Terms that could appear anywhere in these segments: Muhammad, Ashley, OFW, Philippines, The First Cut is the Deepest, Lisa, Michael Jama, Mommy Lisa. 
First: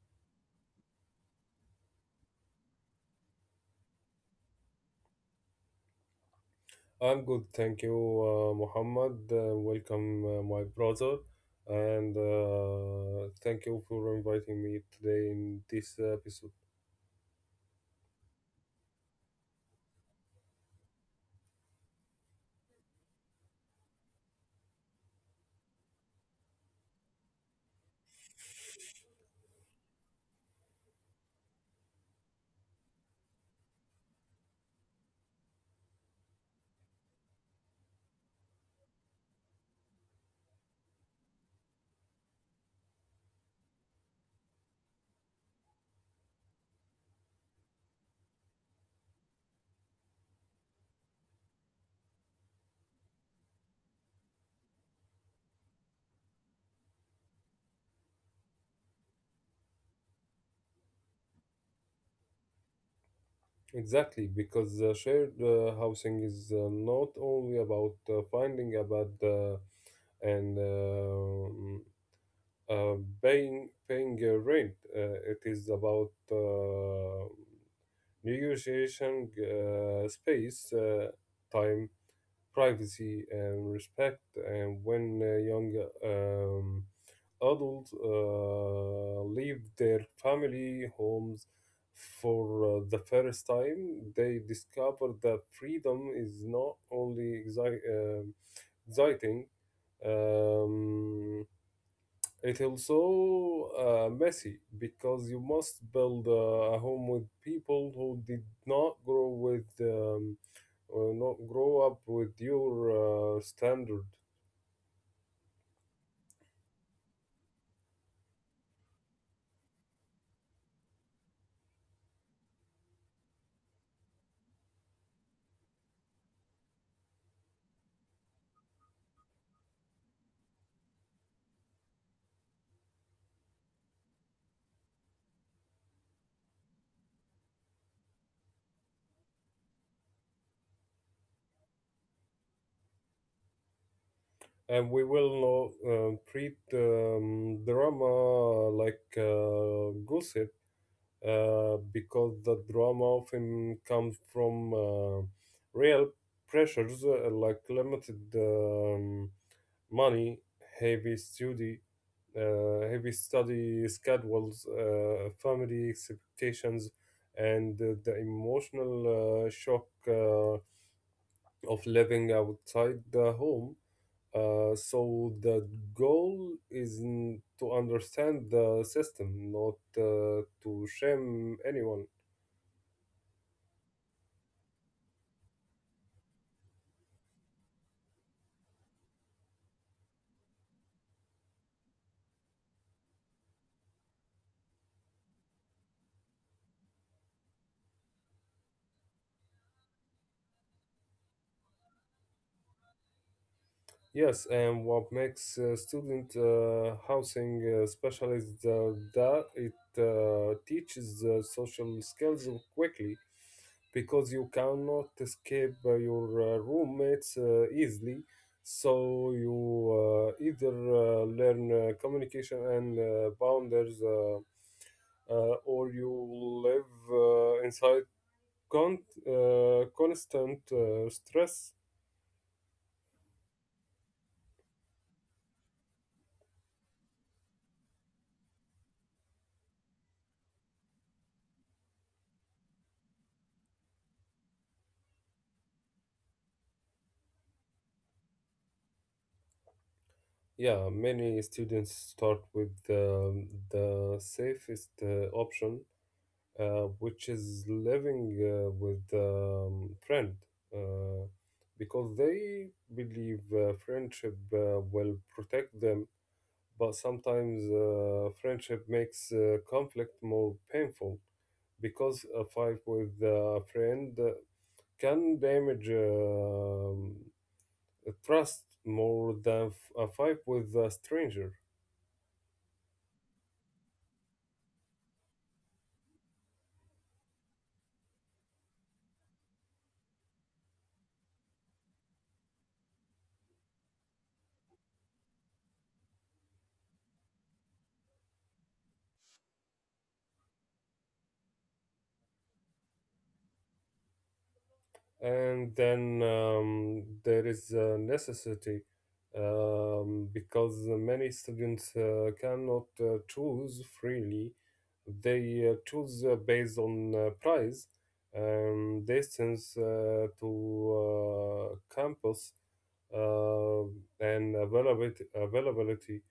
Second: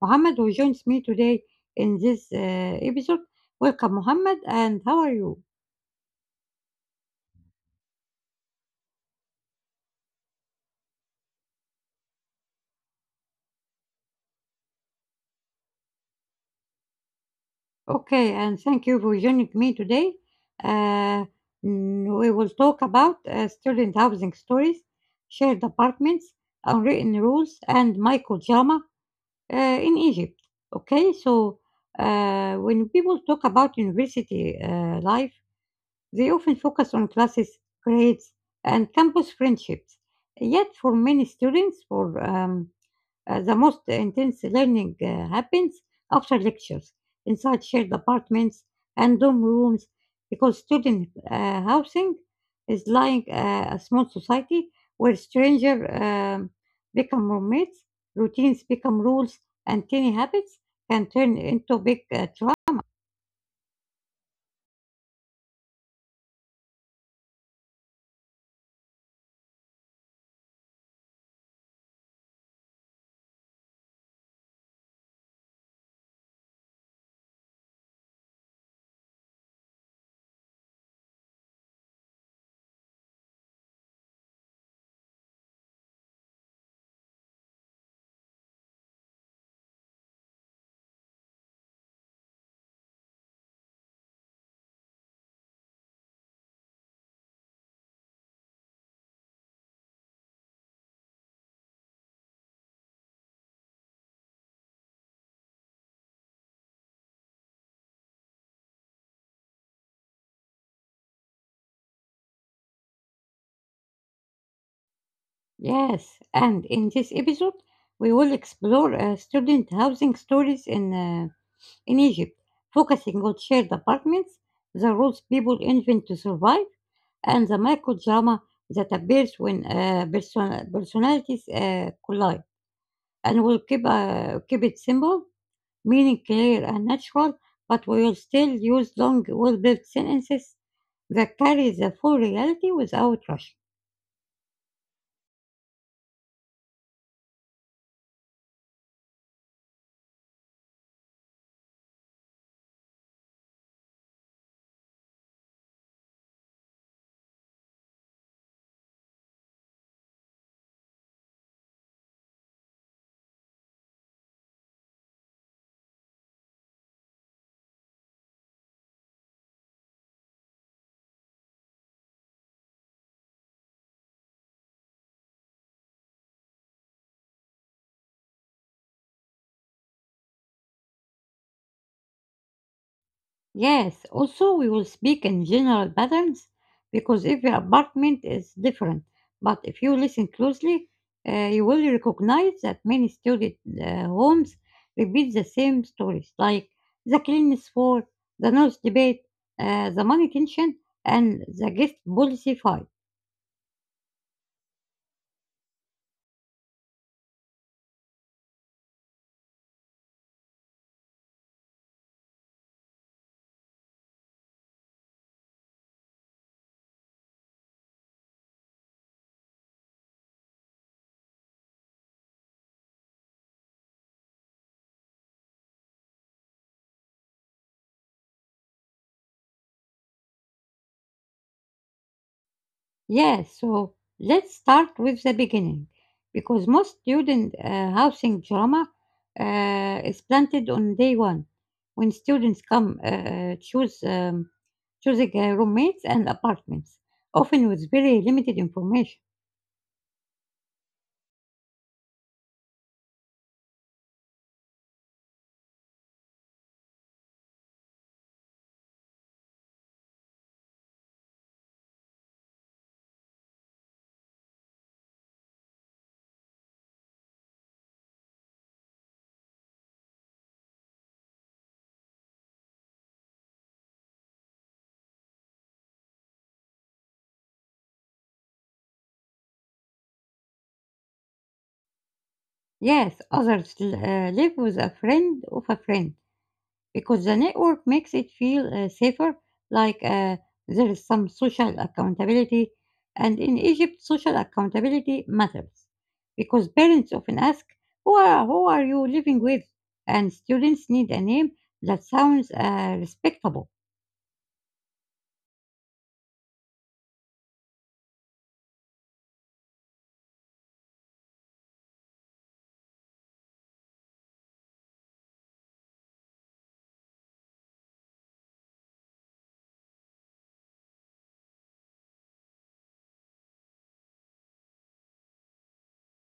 Mohammed who joins me today in this episode. Welcome, Mohammed, and how are you? I'm good, thank you, Muhammad. Welcome, my brother, and thank you for inviting me today in this episode. Okay, and thank you for joining me today. Uh, we will talk about student housing stories, shared apartments, unwritten rules, and Michael Jama, in Egypt. Okay, so when people talk about university life, they often focus on classes, grades, and campus friendships. Yet, for many students, for the most intense learning happens after lectures, inside shared apartments and dorm rooms, because student housing is like a small society where strangers become roommates, routines become rules, and tiny habits can turn into big trust. Exactly, because shared housing is not only about finding a bed and uh, paying rent. It is about negotiation space, time, privacy and respect. And when young um, adults leave their family homes for the first time, they discover that freedom is not only exciting. Um, it also messy because you must build a home with people who did not grow with not grow up with your standard, Yes, and in this episode, we will explore student housing stories in Egypt, focusing on shared apartments, the roles people invent to survive, and the microdrama that appears when personalities collide. And we'll keep it simple, meaning clear and natural, but we will still use long, well built sentences that carry the full reality without rushing. and we will not treat drama like gossip because the drama often comes from real pressures like limited money, heavy study, heavy study schedules, family expectations and the emotional shock of living outside the home. So the goal is to understand the system, not to shame anyone. Yes, also we will speak in general patterns because every apartment is different. But if you listen closely, you will recognize that many student homes repeat the same stories like the cleanliness war, the noise debate, the money tension, and the guest policy fight. Yes, and what makes student housing special is that it teaches social skills quickly because you cannot escape your roommates easily. So you either learn communication and boundaries, or you live inside con- constant stress. Yes, so let's start with the beginning because most student housing drama is planted on day one when students come choose choosing roommates and apartments, often with very limited information. Yeah, many students start with the safest option, which is living with friend, uh, because they believe friendship will protect them. But sometimes friendship makes conflict more painful because a fight with a friend can damage trust more than a fight with a stranger. Yes, others live with a friend of a friend, because the network makes it feel safer, like there is some social accountability. And in Egypt, social accountability matters because parents often ask, who are you living with? And students need a name that sounds respectable. And then there is a necessity, because many students cannot choose freely. They choose based on price and distance to campus uh, and availability.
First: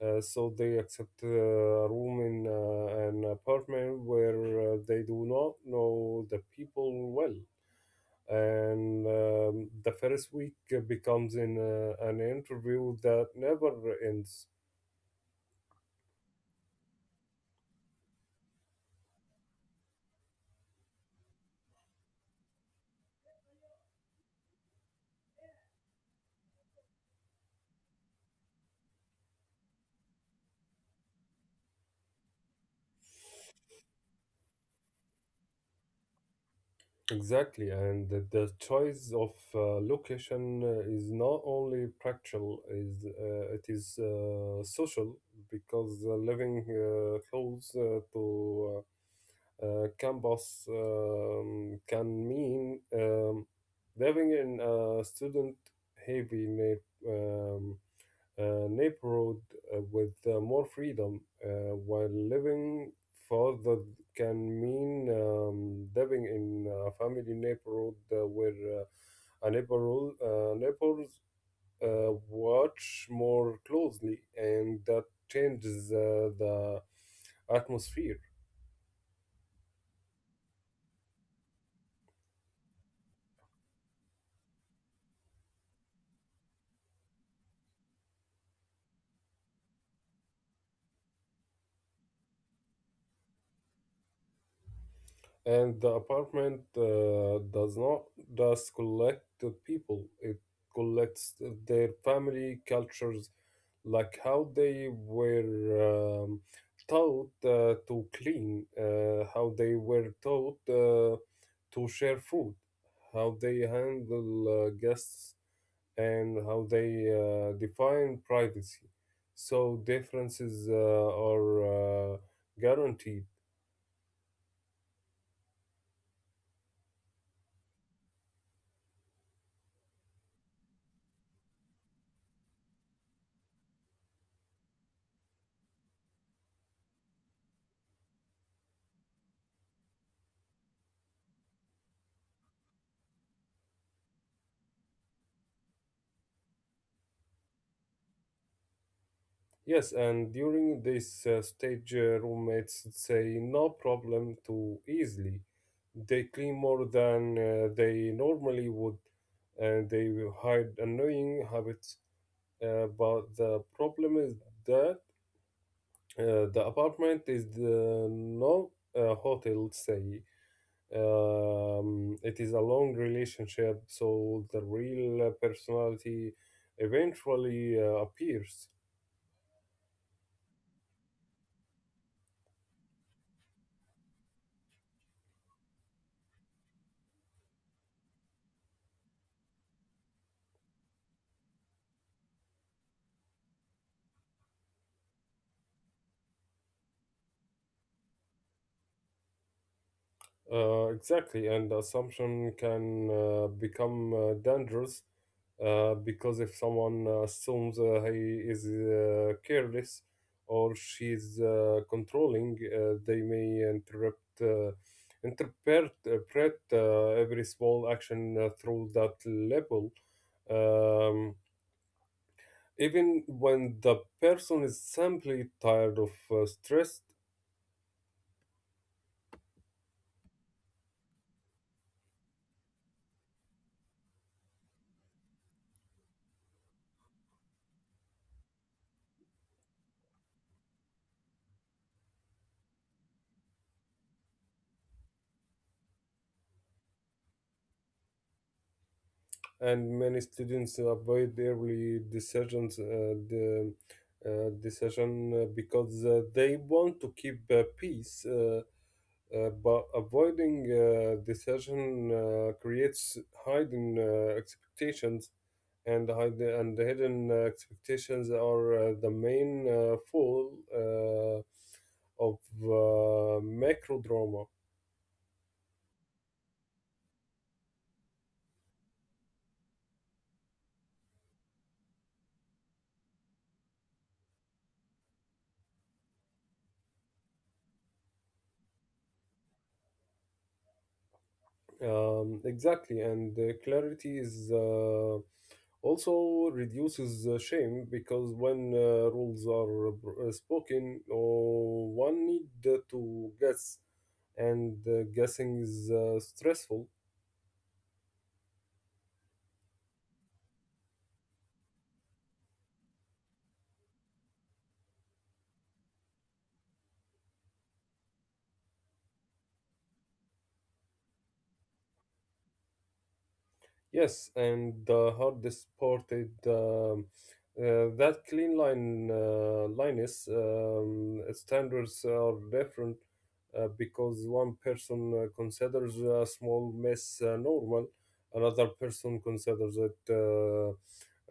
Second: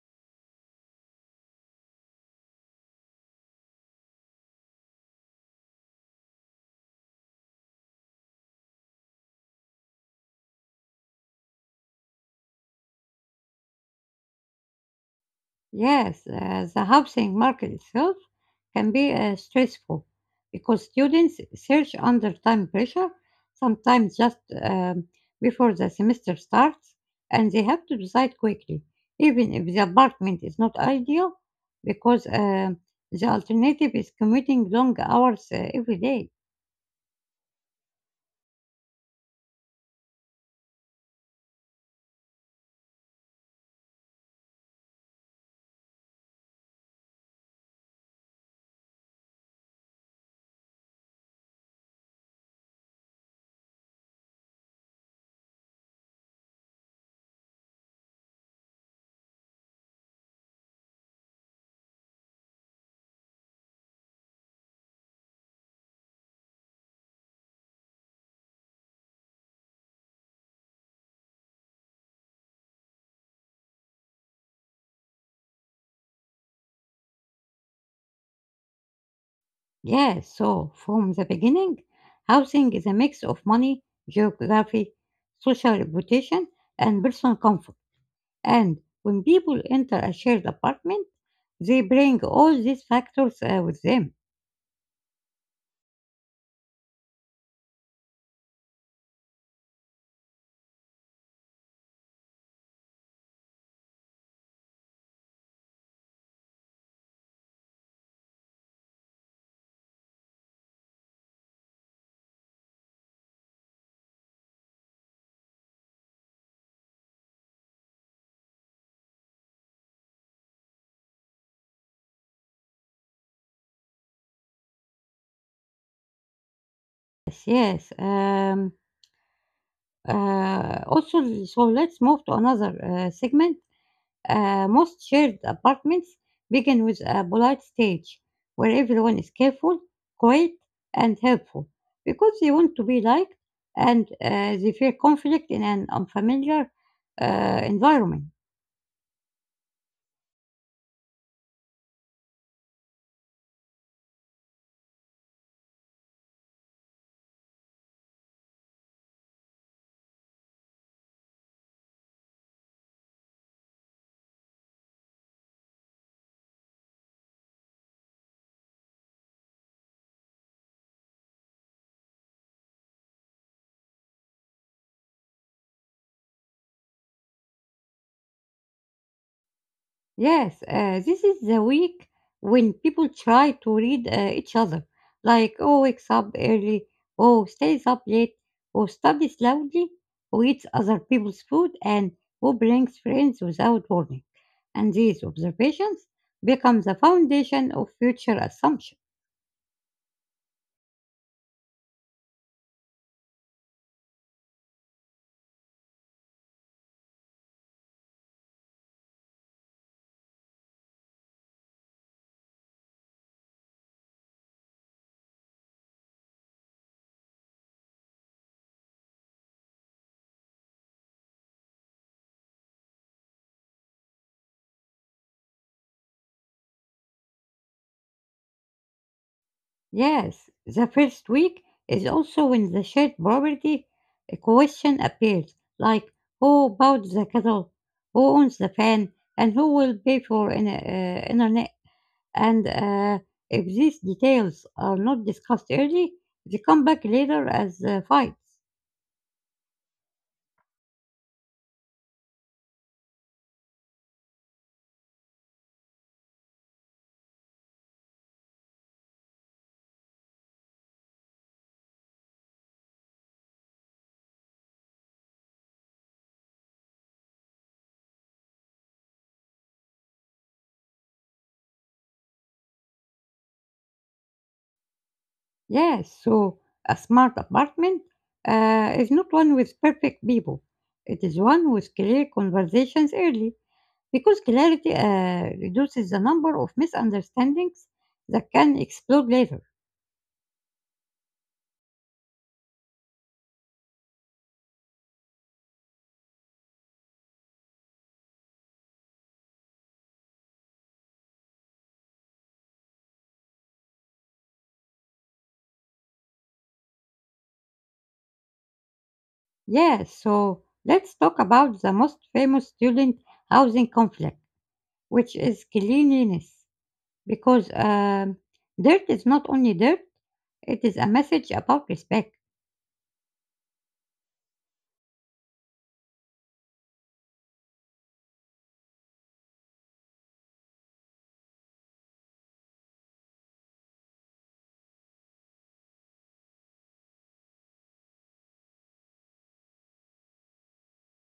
So they accept a room in an apartment where they do not know the people well, and the first week becomes in an interview that never ends. Yes, the housing market itself can be stressful because students search under time pressure, sometimes just before the semester starts, and they have to decide quickly, even if the apartment is not ideal, because the alternative is commuting long hours every day. Exactly, and the choice of location is not only practical, is it is social, because living close to campus can mean living in a student heavy um, neighborhood with more freedom, while living further can mean living in a family neighborhood where a neighbors watch more closely, and that changes the atmosphere. Yes, so from the beginning, housing is a mix of money, geography, social reputation, and personal comfort. And when people enter a shared apartment, they bring all these factors with them. And the apartment does not just collect the people, it collects their family cultures, like how they were taught to clean, how they were taught to share food, how they handle guests, and how they define privacy. So differences are guaranteed. Yes, yes. So let's move to another segment. Most shared apartments begin with a polite stage where everyone is careful, quiet, and helpful because they want to be liked and they fear conflict in an unfamiliar environment. Yes, and during this stage, roommates say no problem too easily. They clean more than they normally would, and they will hide annoying habits. But the problem is that the apartment is the no hotel, say. It is a long relationship, so the real personality eventually appears. Yes, this is the week when people try to read each other, like, oh, wakes up early, oh, stays up late, who studies loudly, who eats other people's food, and who brings friends without warning. And these observations become the foundation of future assumptions. Exactly, and assumption can become dangerous, because if someone assumes he is careless or she's controlling, they may interpret every small action through that label, um, even when the person is simply tired of stress. Yes, the first week is also when the shared property question appears, like who bought the kettle, who owns the fan, and who will pay for internet. And if these details are not discussed early, they come back later as fights. And many students avoid early decisions, the decision, because they want to keep peace, but avoiding decision creates hidden expectations, and the hidden expectations are the main fall of macro drama. Yes, so a smart apartment is not one with perfect people. It is one with clear conversations early, because clarity reduces the number of misunderstandings that can explode later. Exactly, and clarity is also reduces shame, because when rules are spoken, oh, one need to guess, and guessing is stressful. Yes, so let's talk about the most famous student housing conflict, which is cleanliness, because dirt is not only dirt, it is a message about respect. Yes, and the hard supported that clean line line is standards are different, because one person considers a small mess normal, another person considers it uh,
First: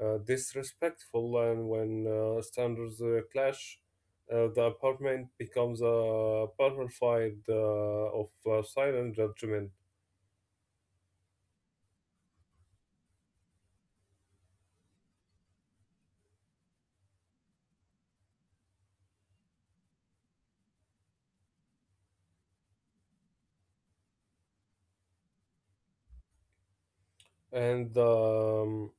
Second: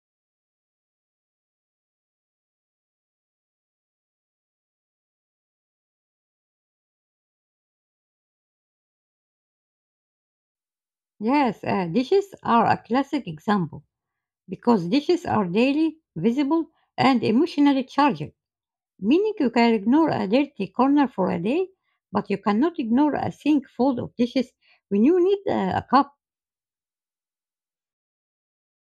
uh, disrespectful, and when standards clash, the apartment becomes a battlefield of silent judgment. Yes, dishes are a classic example because dishes are daily, visible, and emotionally charged, meaning you can ignore a dirty corner for a day, but you cannot ignore a sink full of dishes when you need a cup. And.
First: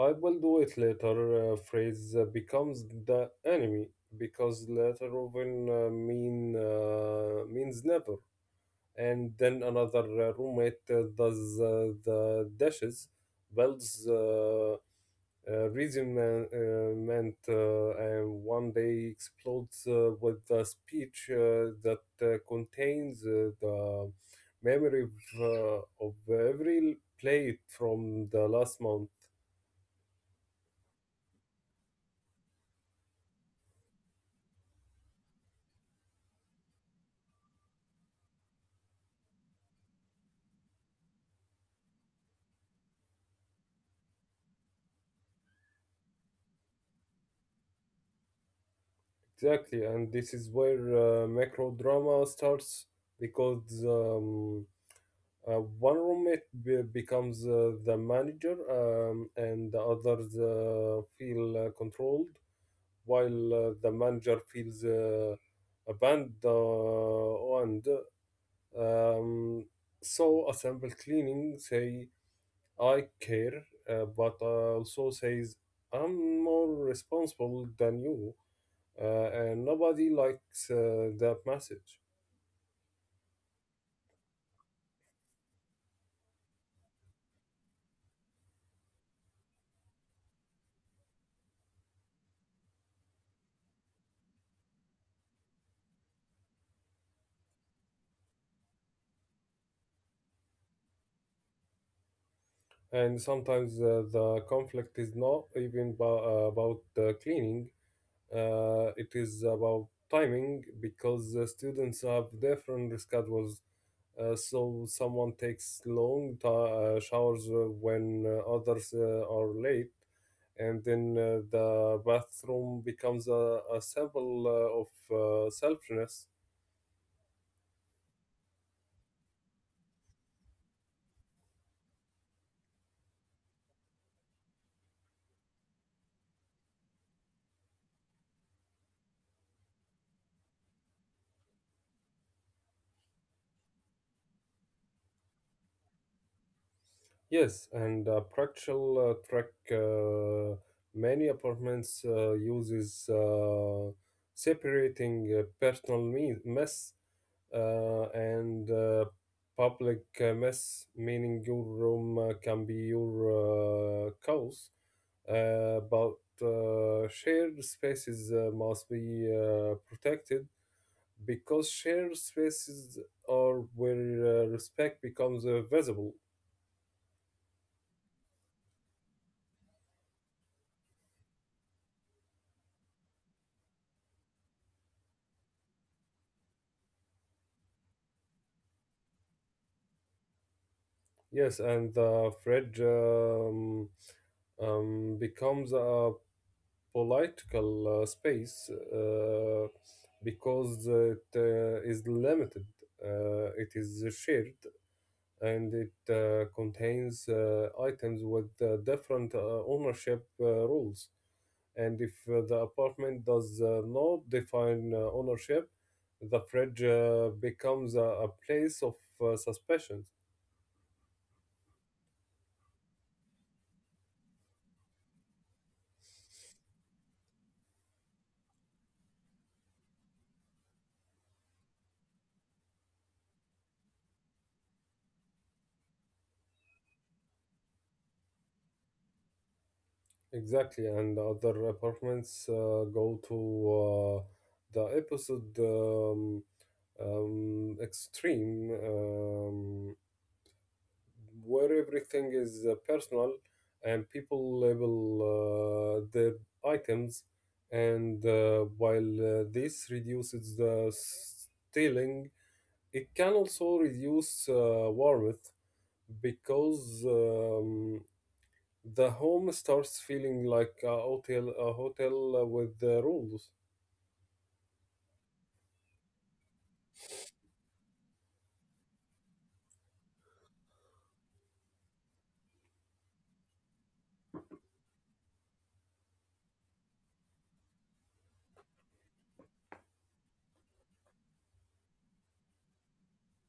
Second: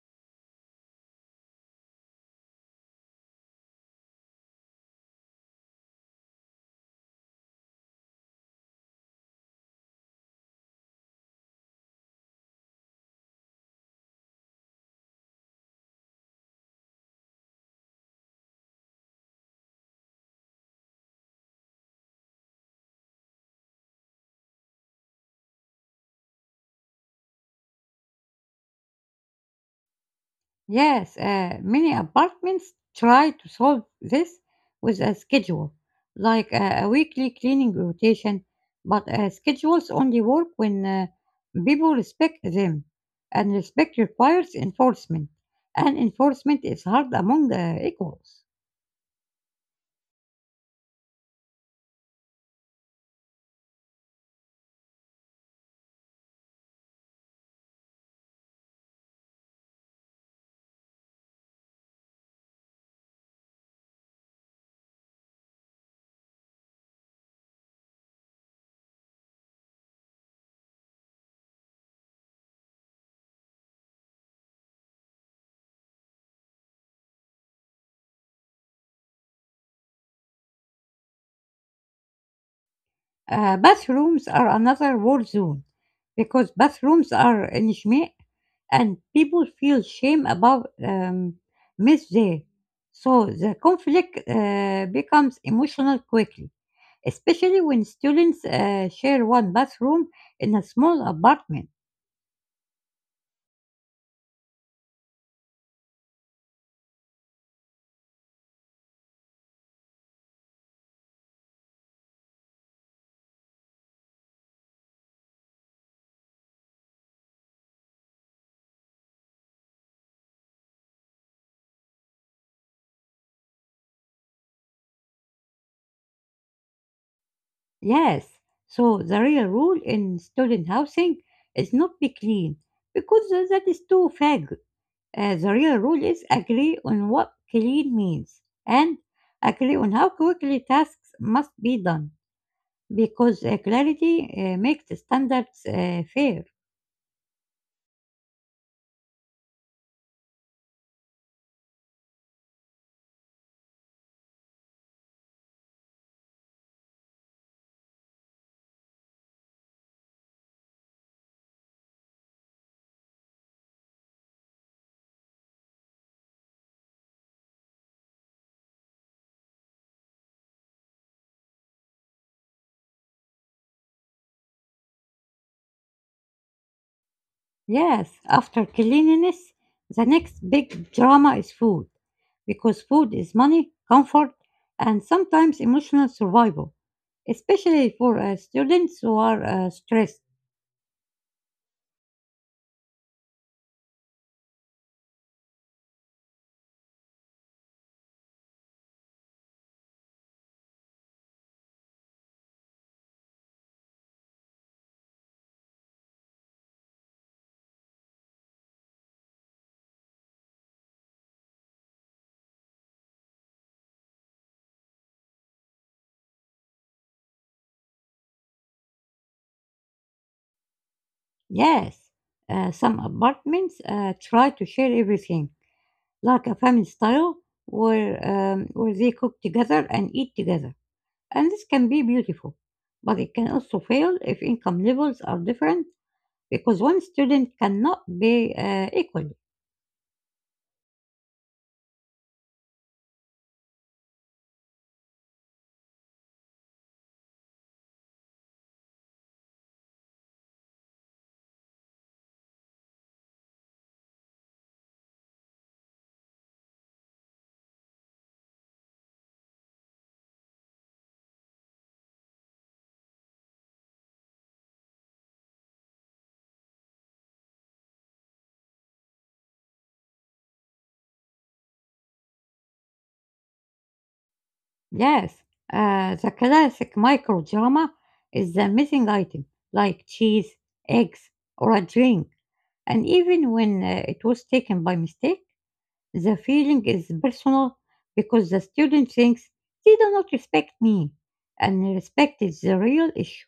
I will do it later phrase becomes the enemy because later often means never. And then another roommate does the dashes, builds resentment, and one day explodes with a speech that contains the memory of of every plate from the last month. Yes, many apartments try to solve this with a schedule, like a weekly cleaning rotation, but schedules only work when people respect them, and respect requires enforcement, and enforcement is hard among equals. Exactly, and this is where macro drama starts because uh, one roommate becomes the manager, and the others feel controlled while the manager feels abandoned. Um, so a cleaning say I care, but also says I'm more responsible than you, uh, and nobody likes that message. Bathrooms are another war zone because bathrooms are intimate and people feel shame about miss there. So the conflict becomes emotional quickly, especially when students share one bathroom in a small apartment. And sometimes the conflict is not even about cleaning, it is about timing, because students have different schedules. So someone takes long ti showers when others are late, and then the bathroom becomes a symbol of selfishness. Yes, so the real rule in student housing is not be clean because that is too vague. The real rule is agree on what clean means and agree on how quickly tasks must be done because clarity makes the standards fair. Yes, and practical track, uh, many apartments uses separating personal mess and public mess, meaning your room can be your house, but shared spaces must be protected, because shared spaces are where respect becomes visible. Yes, after cleanliness, the next big drama is food, because food is money, comfort, and sometimes emotional survival, especially for students who are stressed. Yes, and the fridge becomes a political space, because it is limited. It is shared and it contains items with different ownership rules. And if the apartment does not define ownership, the fridge becomes a place of suspicion. Yes, some apartments try to share everything, like a family style where they cook together and eat together. And this can be beautiful, but it can also fail if income levels are different because one student cannot be equal. Exactly, and the other apartments go to uh, the episode extreme, where everything is personal and people label their items, and while this reduces the stealing, it can also reduce warmth because. The home starts feeling like a hotel with rules. Yes, the classic micro drama is the missing item, like cheese, eggs, or a drink. And even when it was taken by mistake, the feeling is personal because the student thinks they do not respect me, and respect is the real issue.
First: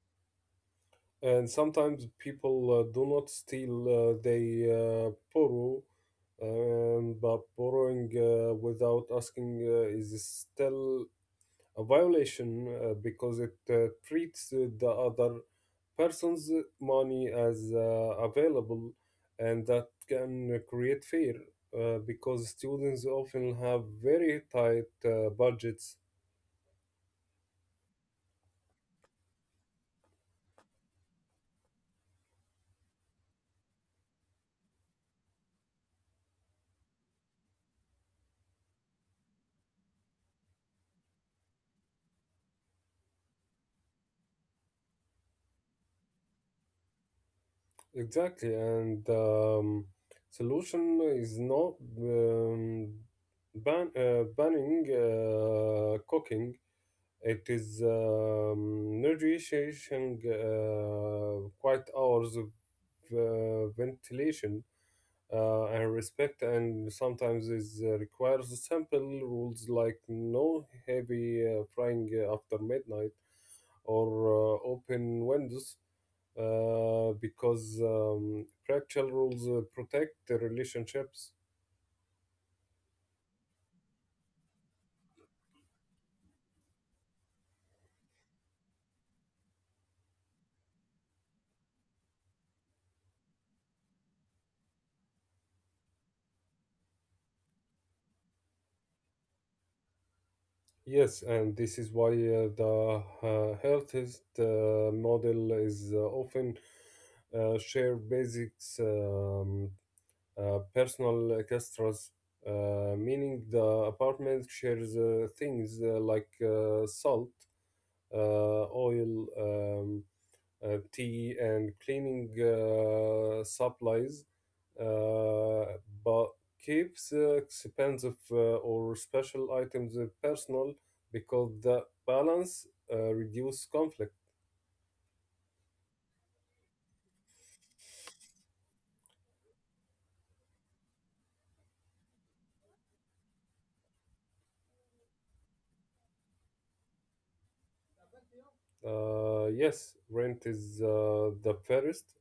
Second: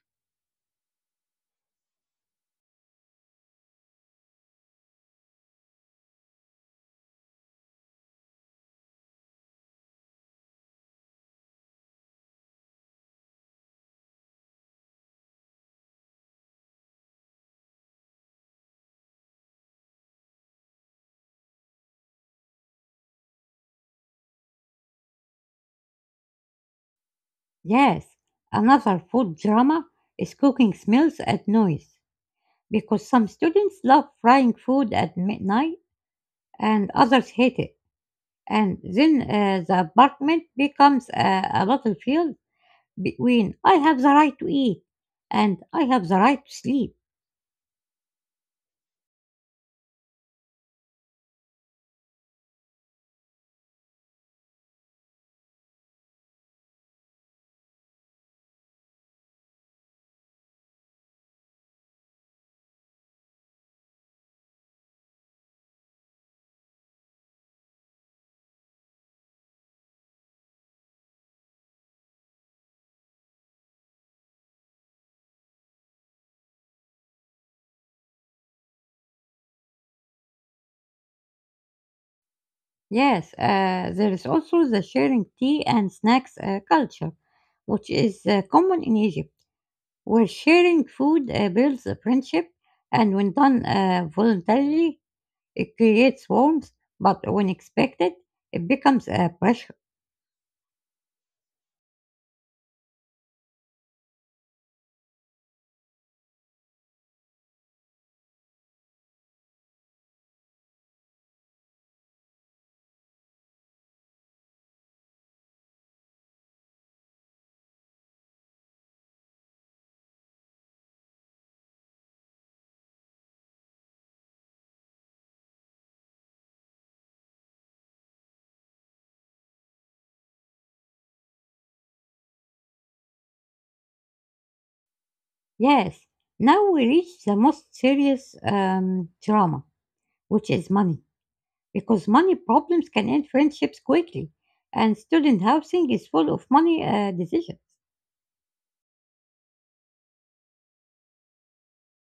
And sometimes people do not steal, they borrow, but borrowing without asking is still a violation, because it treats the other person's money as available, and that can create fear, because students often have very tight budgets. Yes, another food drama is cooking smells and noise because some students love frying food at midnight and others hate it, and then the apartment becomes a battlefield between I have the right to eat and I have the right to sleep. Exactly, and solution is not um, banning cooking. It is negotiating quiet hours of ventilation and respect, and sometimes is requires simple rules like no heavy frying after midnight or open windows, because practical rules protect the relationships. Yes, there is also the sharing tea and snacks culture, which is common in Egypt, where sharing food builds a friendship, and when done voluntarily, it creates warmth, but when expected, it becomes a pressure. Yes, and this is why the healthiest model is often share basics, personal extras, meaning the apartment shares things like salt, oil, tea and cleaning supplies, uh, but keeps expensive or special items personal, because the balance reduce conflict. Yes, now we reach the most serious drama, which is money, because money problems can end friendships quickly, and student housing is full of money decisions. Yes, rent is the first,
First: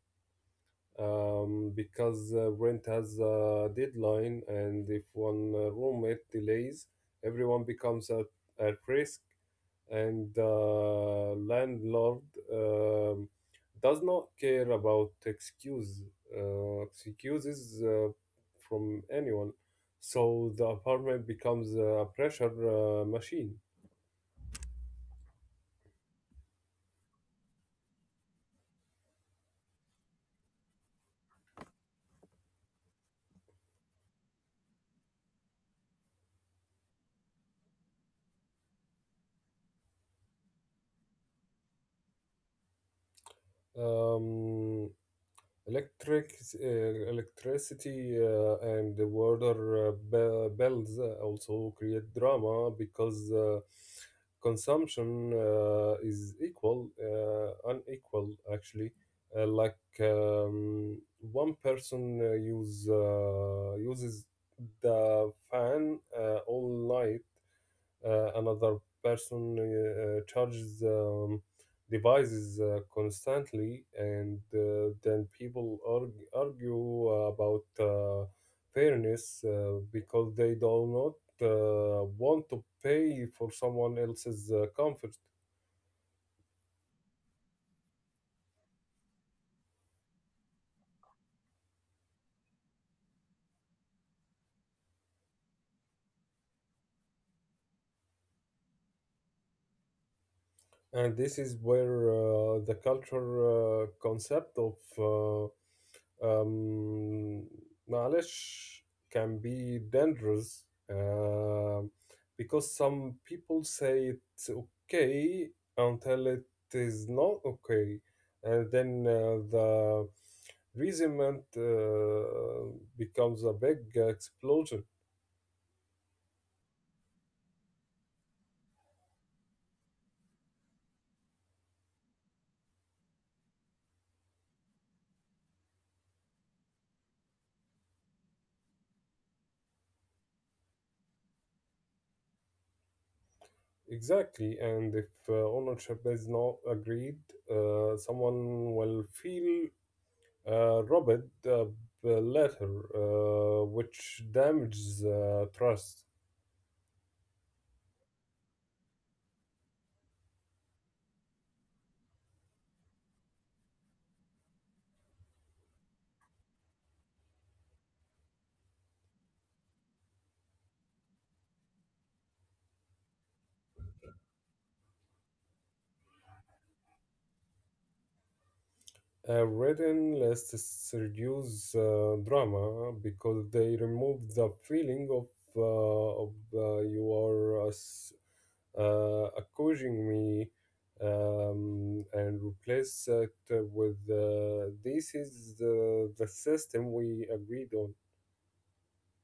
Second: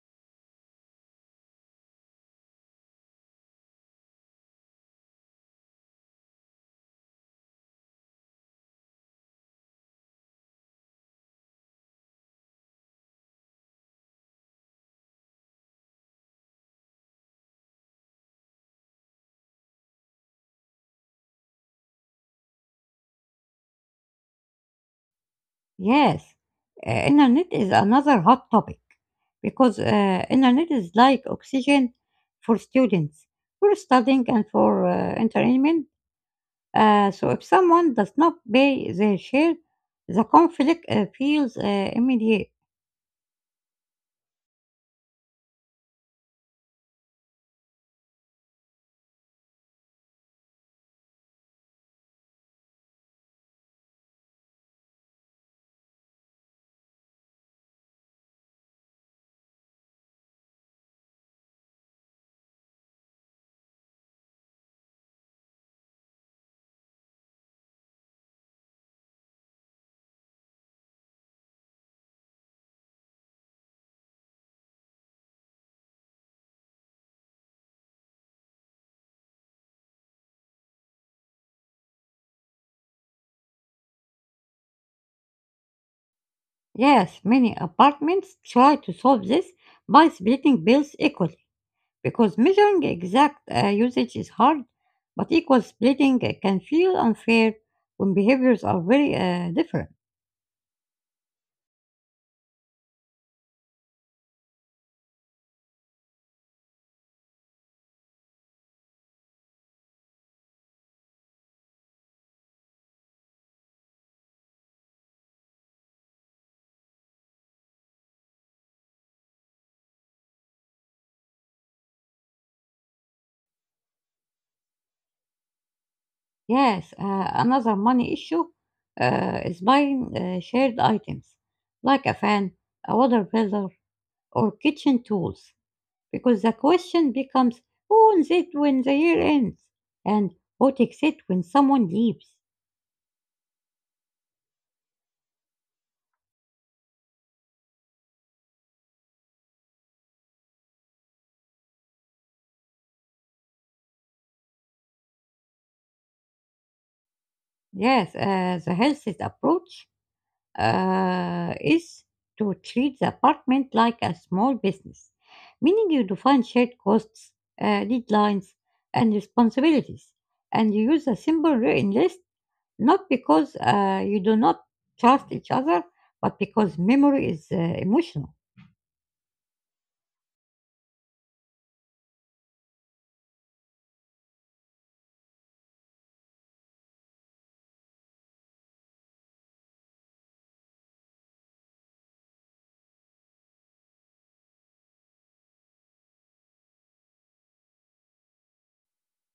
because rent has a deadline, and if one roommate delays, everyone becomes at risk. And the landlord um, does not care about excuses from anyone. So the apartment becomes a pressure machine. Yes, internet is another hot topic because internet is like oxygen for students, for studying and for entertainment. So if someone does not pay their share, the conflict feels immediate. Um, electric uh, electricity and the water bills, eh, also create drama because consumption is equal unequal actually, like one person uses the fan all night, another person charges devices constantly, and then people argue about fairness, because they do not want to pay for someone else's comfort. Yes, many apartments try to solve this by splitting bills equally because measuring exact usage is hard, but equal splitting can feel unfair when behaviors are very different. And this is where the culture concept of um, معلش can be dangerous, because some people say it's okay until it is not okay, and then the resentment becomes a big explosion. Yes, another money issue is buying shared items like a fan, a water filter, or kitchen tools, because the question becomes who owns it when the year ends and who takes it when someone leaves. Exactly, and if ownership is not agreed, someone will feel Robert the letter, which damages trust. Yes, the health approach is to treat the apartment like a small business, meaning you define shared costs, deadlines, and responsibilities, and you use a simple written list not because you do not trust each other, but because memory is emotional. A written list reduces drama because they remove the feeling of, you are accusing me, and replace it with this is the system we agreed on.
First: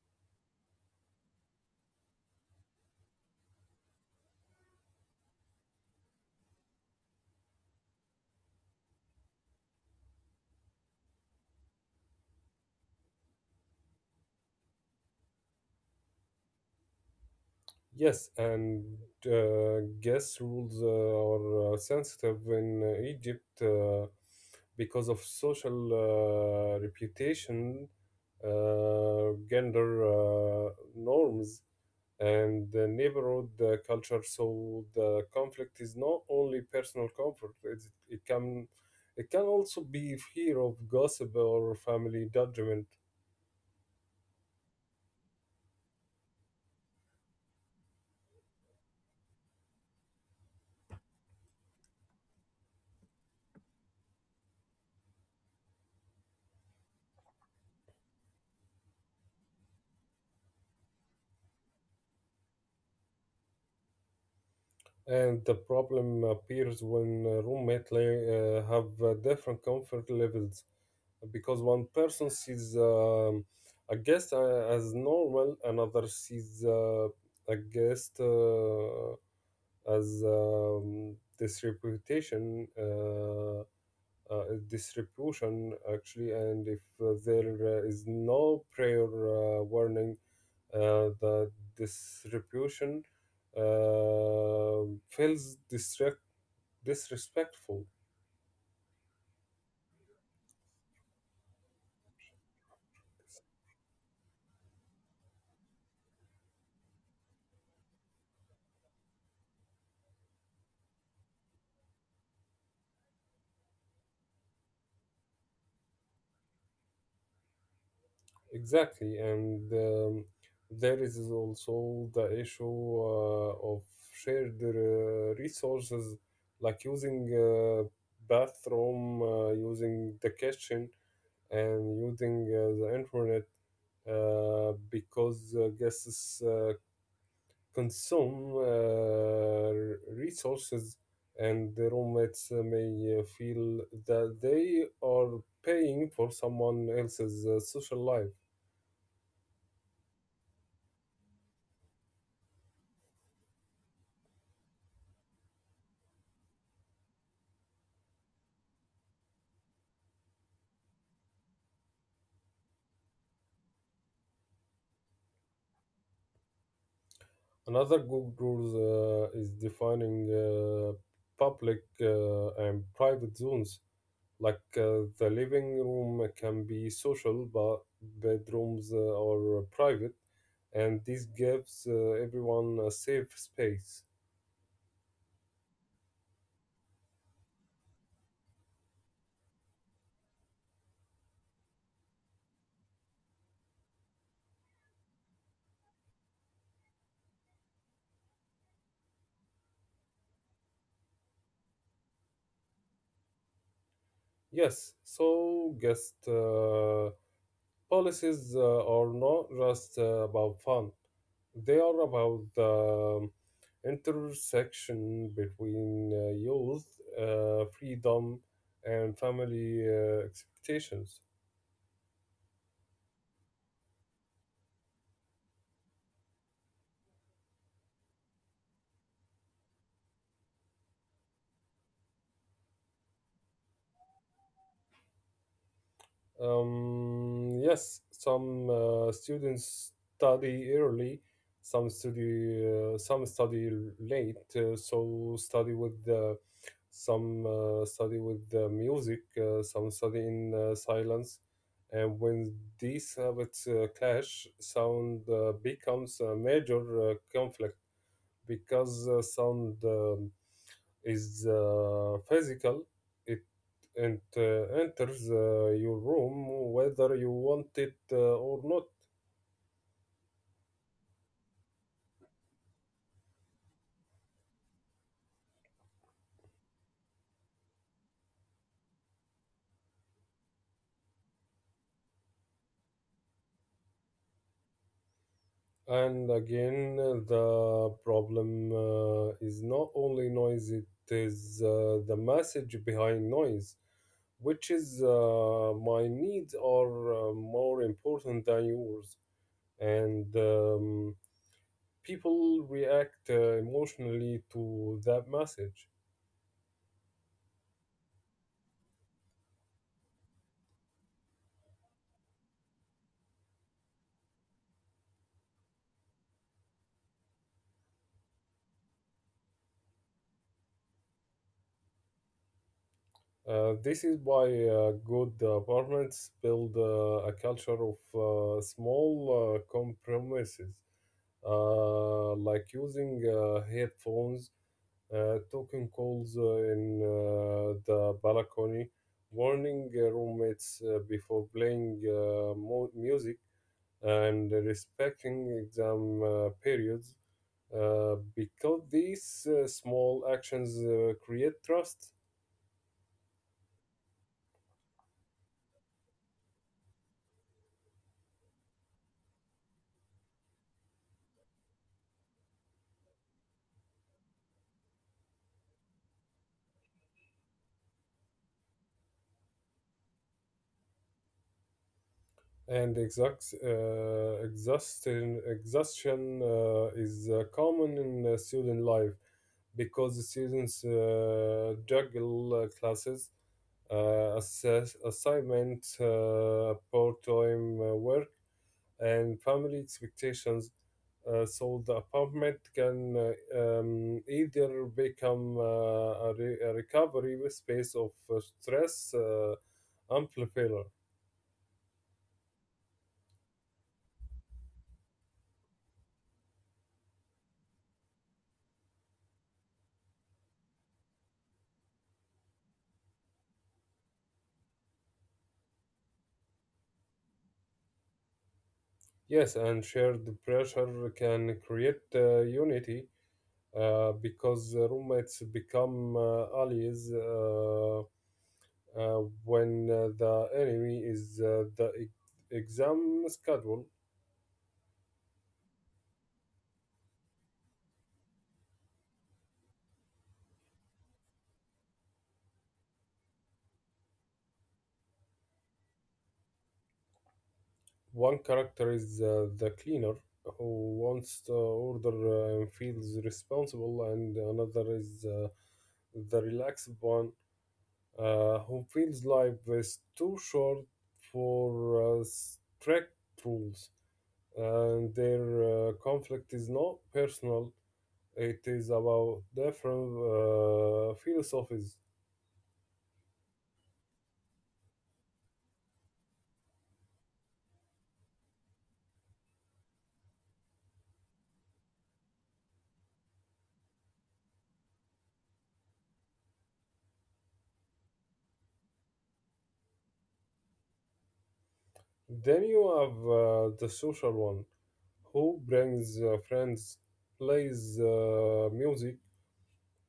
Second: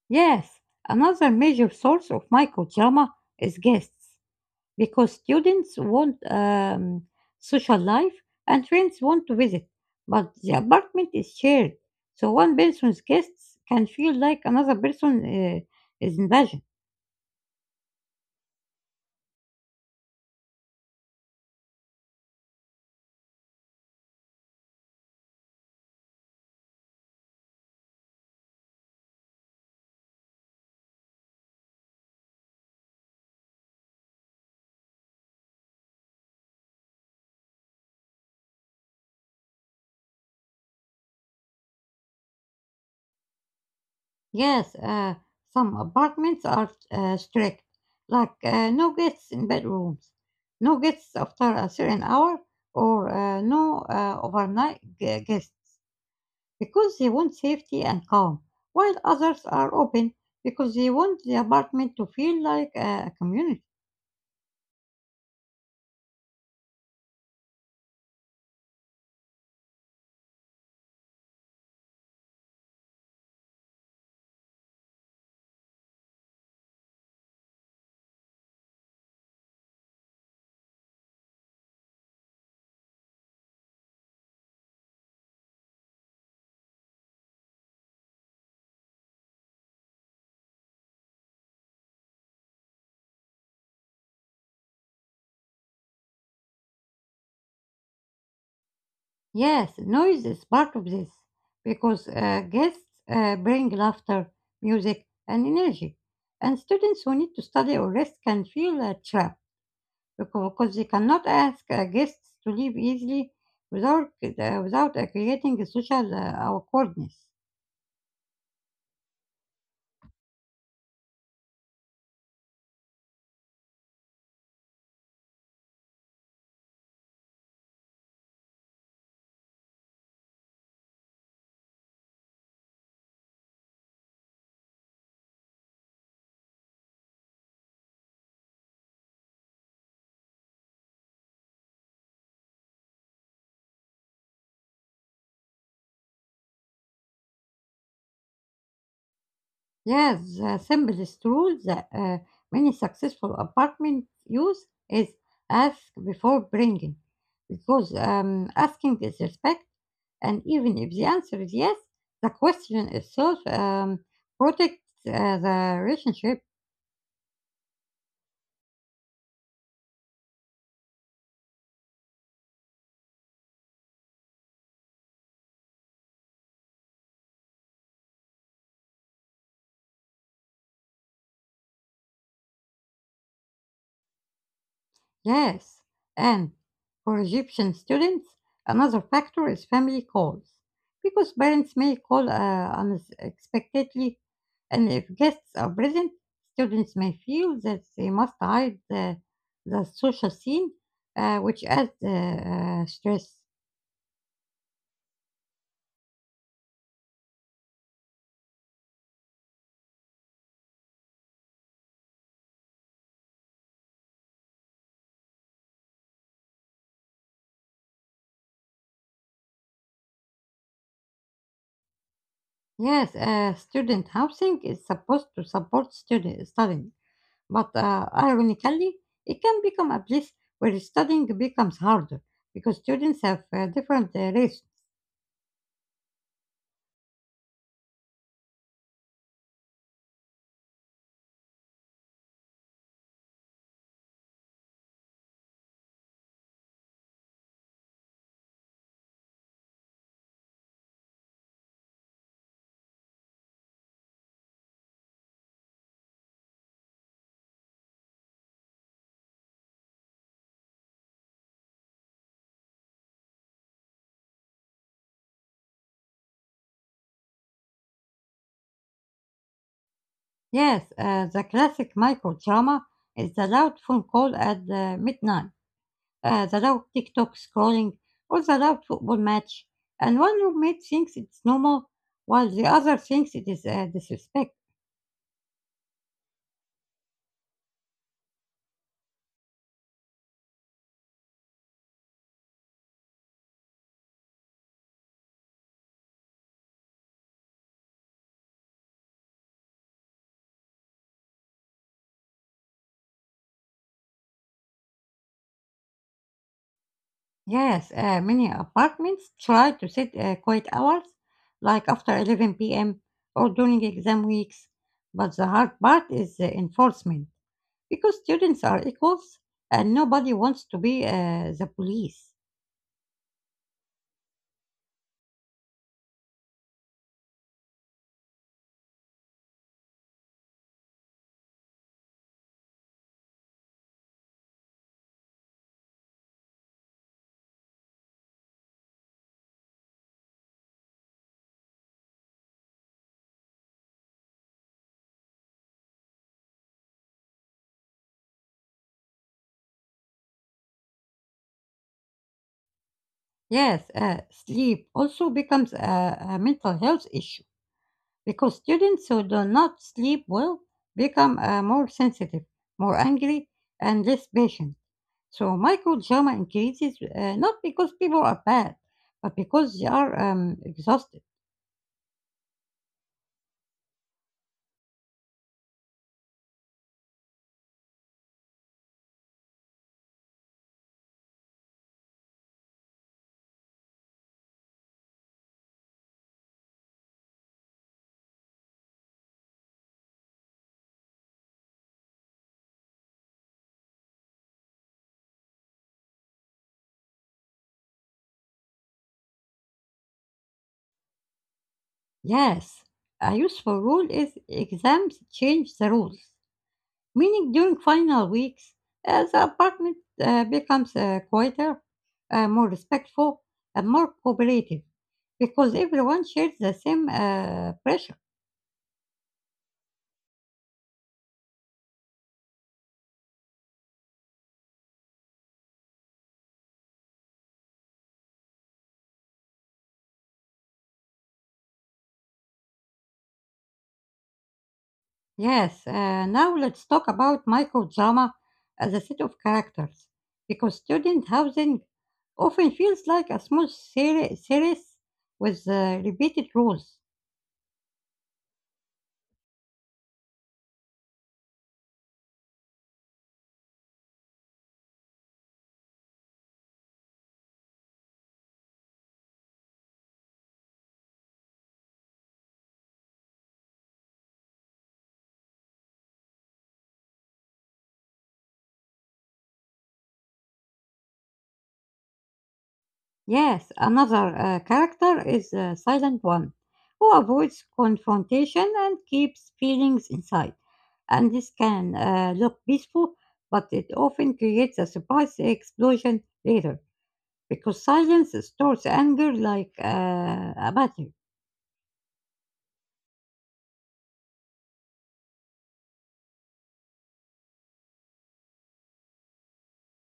Yes, another major source of microdrama is guests, because students want social life and friends want to visit, but the apartment is shared, so one person's guests can feel like another person is invasion. Yes, and gas rules are sensitive in Egypt, because of social reputation, gender norms, and the neighborhood culture. So the conflict is not only personal comfort; it can it can also be fear of gossip or family judgment. Yes, some apartments are strict, like no guests in bedrooms, no guests after a certain hour, or no overnight guests, because they want safety and calm, while others are open because they want the apartment to feel like a community. And the problem appears when roommates have different comfort levels because one person sees a guest as normal, another sees a guest as this reputation, uh, disrepute actually, and if there is no prior warning, the disruption feels disrespectful. Yes, noise is part of this because guests bring laughter, music, and energy. And students who need to study or rest can feel trapped because they cannot ask guests to leave easily without creating a social awkwardness. Exactly, and there is also the issue of shared resources, like using bathroom, using the kitchen, and using the internet because guests consume resources, and the roommates may feel that they are paying for someone else's social life. Yes, the simplest rule that many successful apartment use is ask before bringing, because asking is respect, and even if the answer is yes, the question itself protects the relationship. Another good rule is defining public and private zones. Like the living room can be social, but bedrooms are private, and this gives everyone a safe space. Yes, and for Egyptian students, another factor is family calls, because parents may call unexpectedly, and if guests are present, students may feel that they must hide the social scene, which adds stress. Yes, so guests, policies are not just about fun, they are about the intersection between youth, freedom, and family expectations. Yes, student housing is supposed to support student studying, but ironically, it can become a place where studying becomes harder because students have different reasons. Yes, some students study early, some study late. So some study with the music, some study in silence, and when these habits clash, sound becomes a major conflict because sound is physical. It and enters your room whether you want it or not. Yes, the classic microdrama is the loud phone call at midnight, the loud TikTok scrolling, or the loud football match, and one roommate thinks it's normal while the other thinks it is disrespect. And again, the problem is not only noise; it is the message behind noise, which is my needs are more important than yours, and people react emotionally to that message. Yes, many apartments try to set quiet hours, like after 11 p.m. or during exam weeks. But the hard part is the enforcement, because students are equals and nobody wants to be the police. This is why good apartments build a culture of small compromises, like using headphones, taking calls in the balcony, warning roommates before playing music, and respecting exam periods, because these small actions create trust. Yes, sleep also becomes a mental health issue, because students who do not sleep well become more sensitive, more angry, and less patient. So Michael drama increases not because people are bad, but because they are exhausted. And exhaustion is common in student life because the students juggle classes, assignment, part-time work, and family expectations. So the apartment can either become a recovery space of stress amplifier. Yes, a useful rule is exams change the rules, meaning during final weeks, the apartment becomes quieter, more respectful, and more cooperative because everyone shares the same pressure. Yes, and shared pressure can create unity because roommates become allies, when the enemy is exam schedule. Yes, now let's talk about microdrama as a set of characters, because student housing often feels like a small series with repeated rules. One character is the cleaner who wants to order and feels responsible, and another is the relaxed one who feels life is too short for strict rules, and their conflict is not personal. It is about different philosophies. Yes, another character is a Silent One, who avoids confrontation and keeps feelings inside. And this can look peaceful, but it often creates a surprise explosion later, because silence stores anger like a battery. Then you have the social one who brings friends, plays music,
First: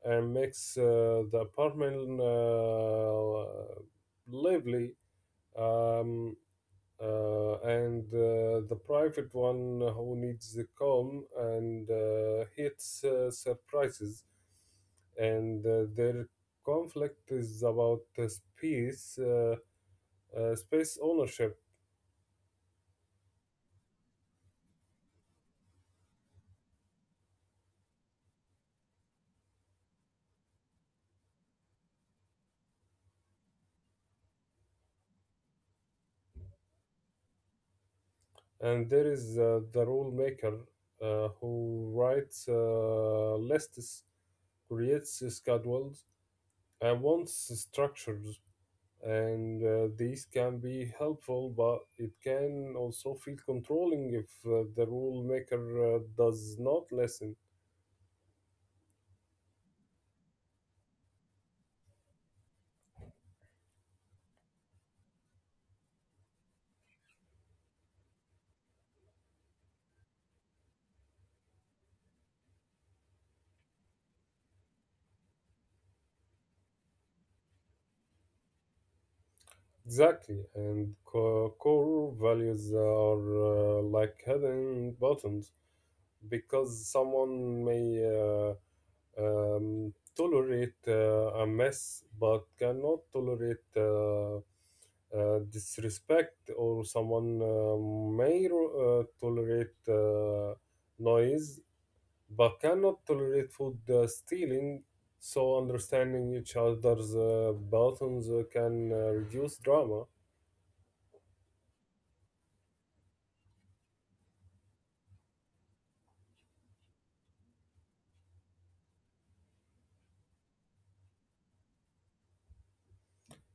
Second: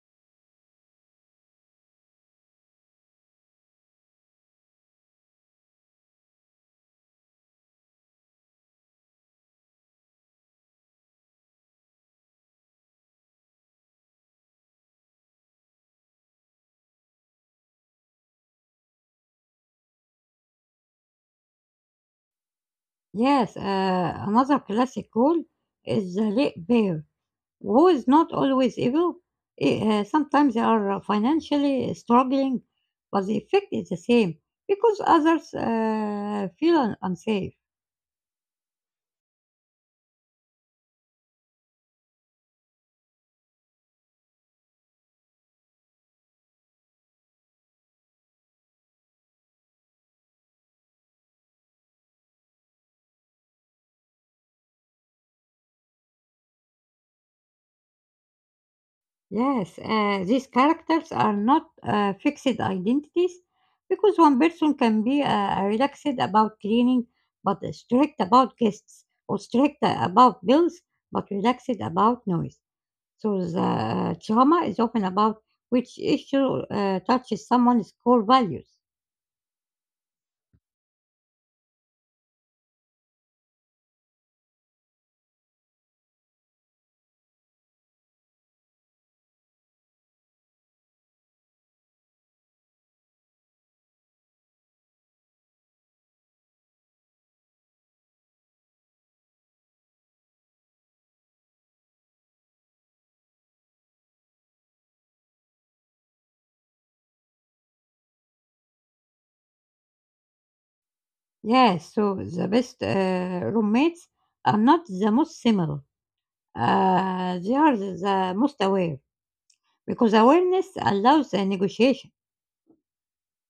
and makes the apartment lively, um, and the private one who needs the calm and hates surprises. And their conflict is about space ownership. Yes, another classic rule is the late bear, who is not always evil. Sometimes they are financially struggling, but the effect is the same because others feel unsafe. And there is the rule maker who writes lists, creates schedules, and wants structures, and these can be helpful, but it can also feel controlling if the rule maker does not listen. Yes, these characters are not fixed identities because one person can be relaxed about cleaning but strict about guests or strict about bills but relaxed about noise. So the drama is often about which issue touches someone's core values. Exactly, and core values are like hidden buttons because someone may uh, tolerate a mess but cannot tolerate disrespect, or someone may tolerate noise but cannot tolerate food stealing. So understanding each other's buttons can reduce drama. Yes, so the best roommates are not the most similar. They are the most aware. Because awareness allows a negotiation.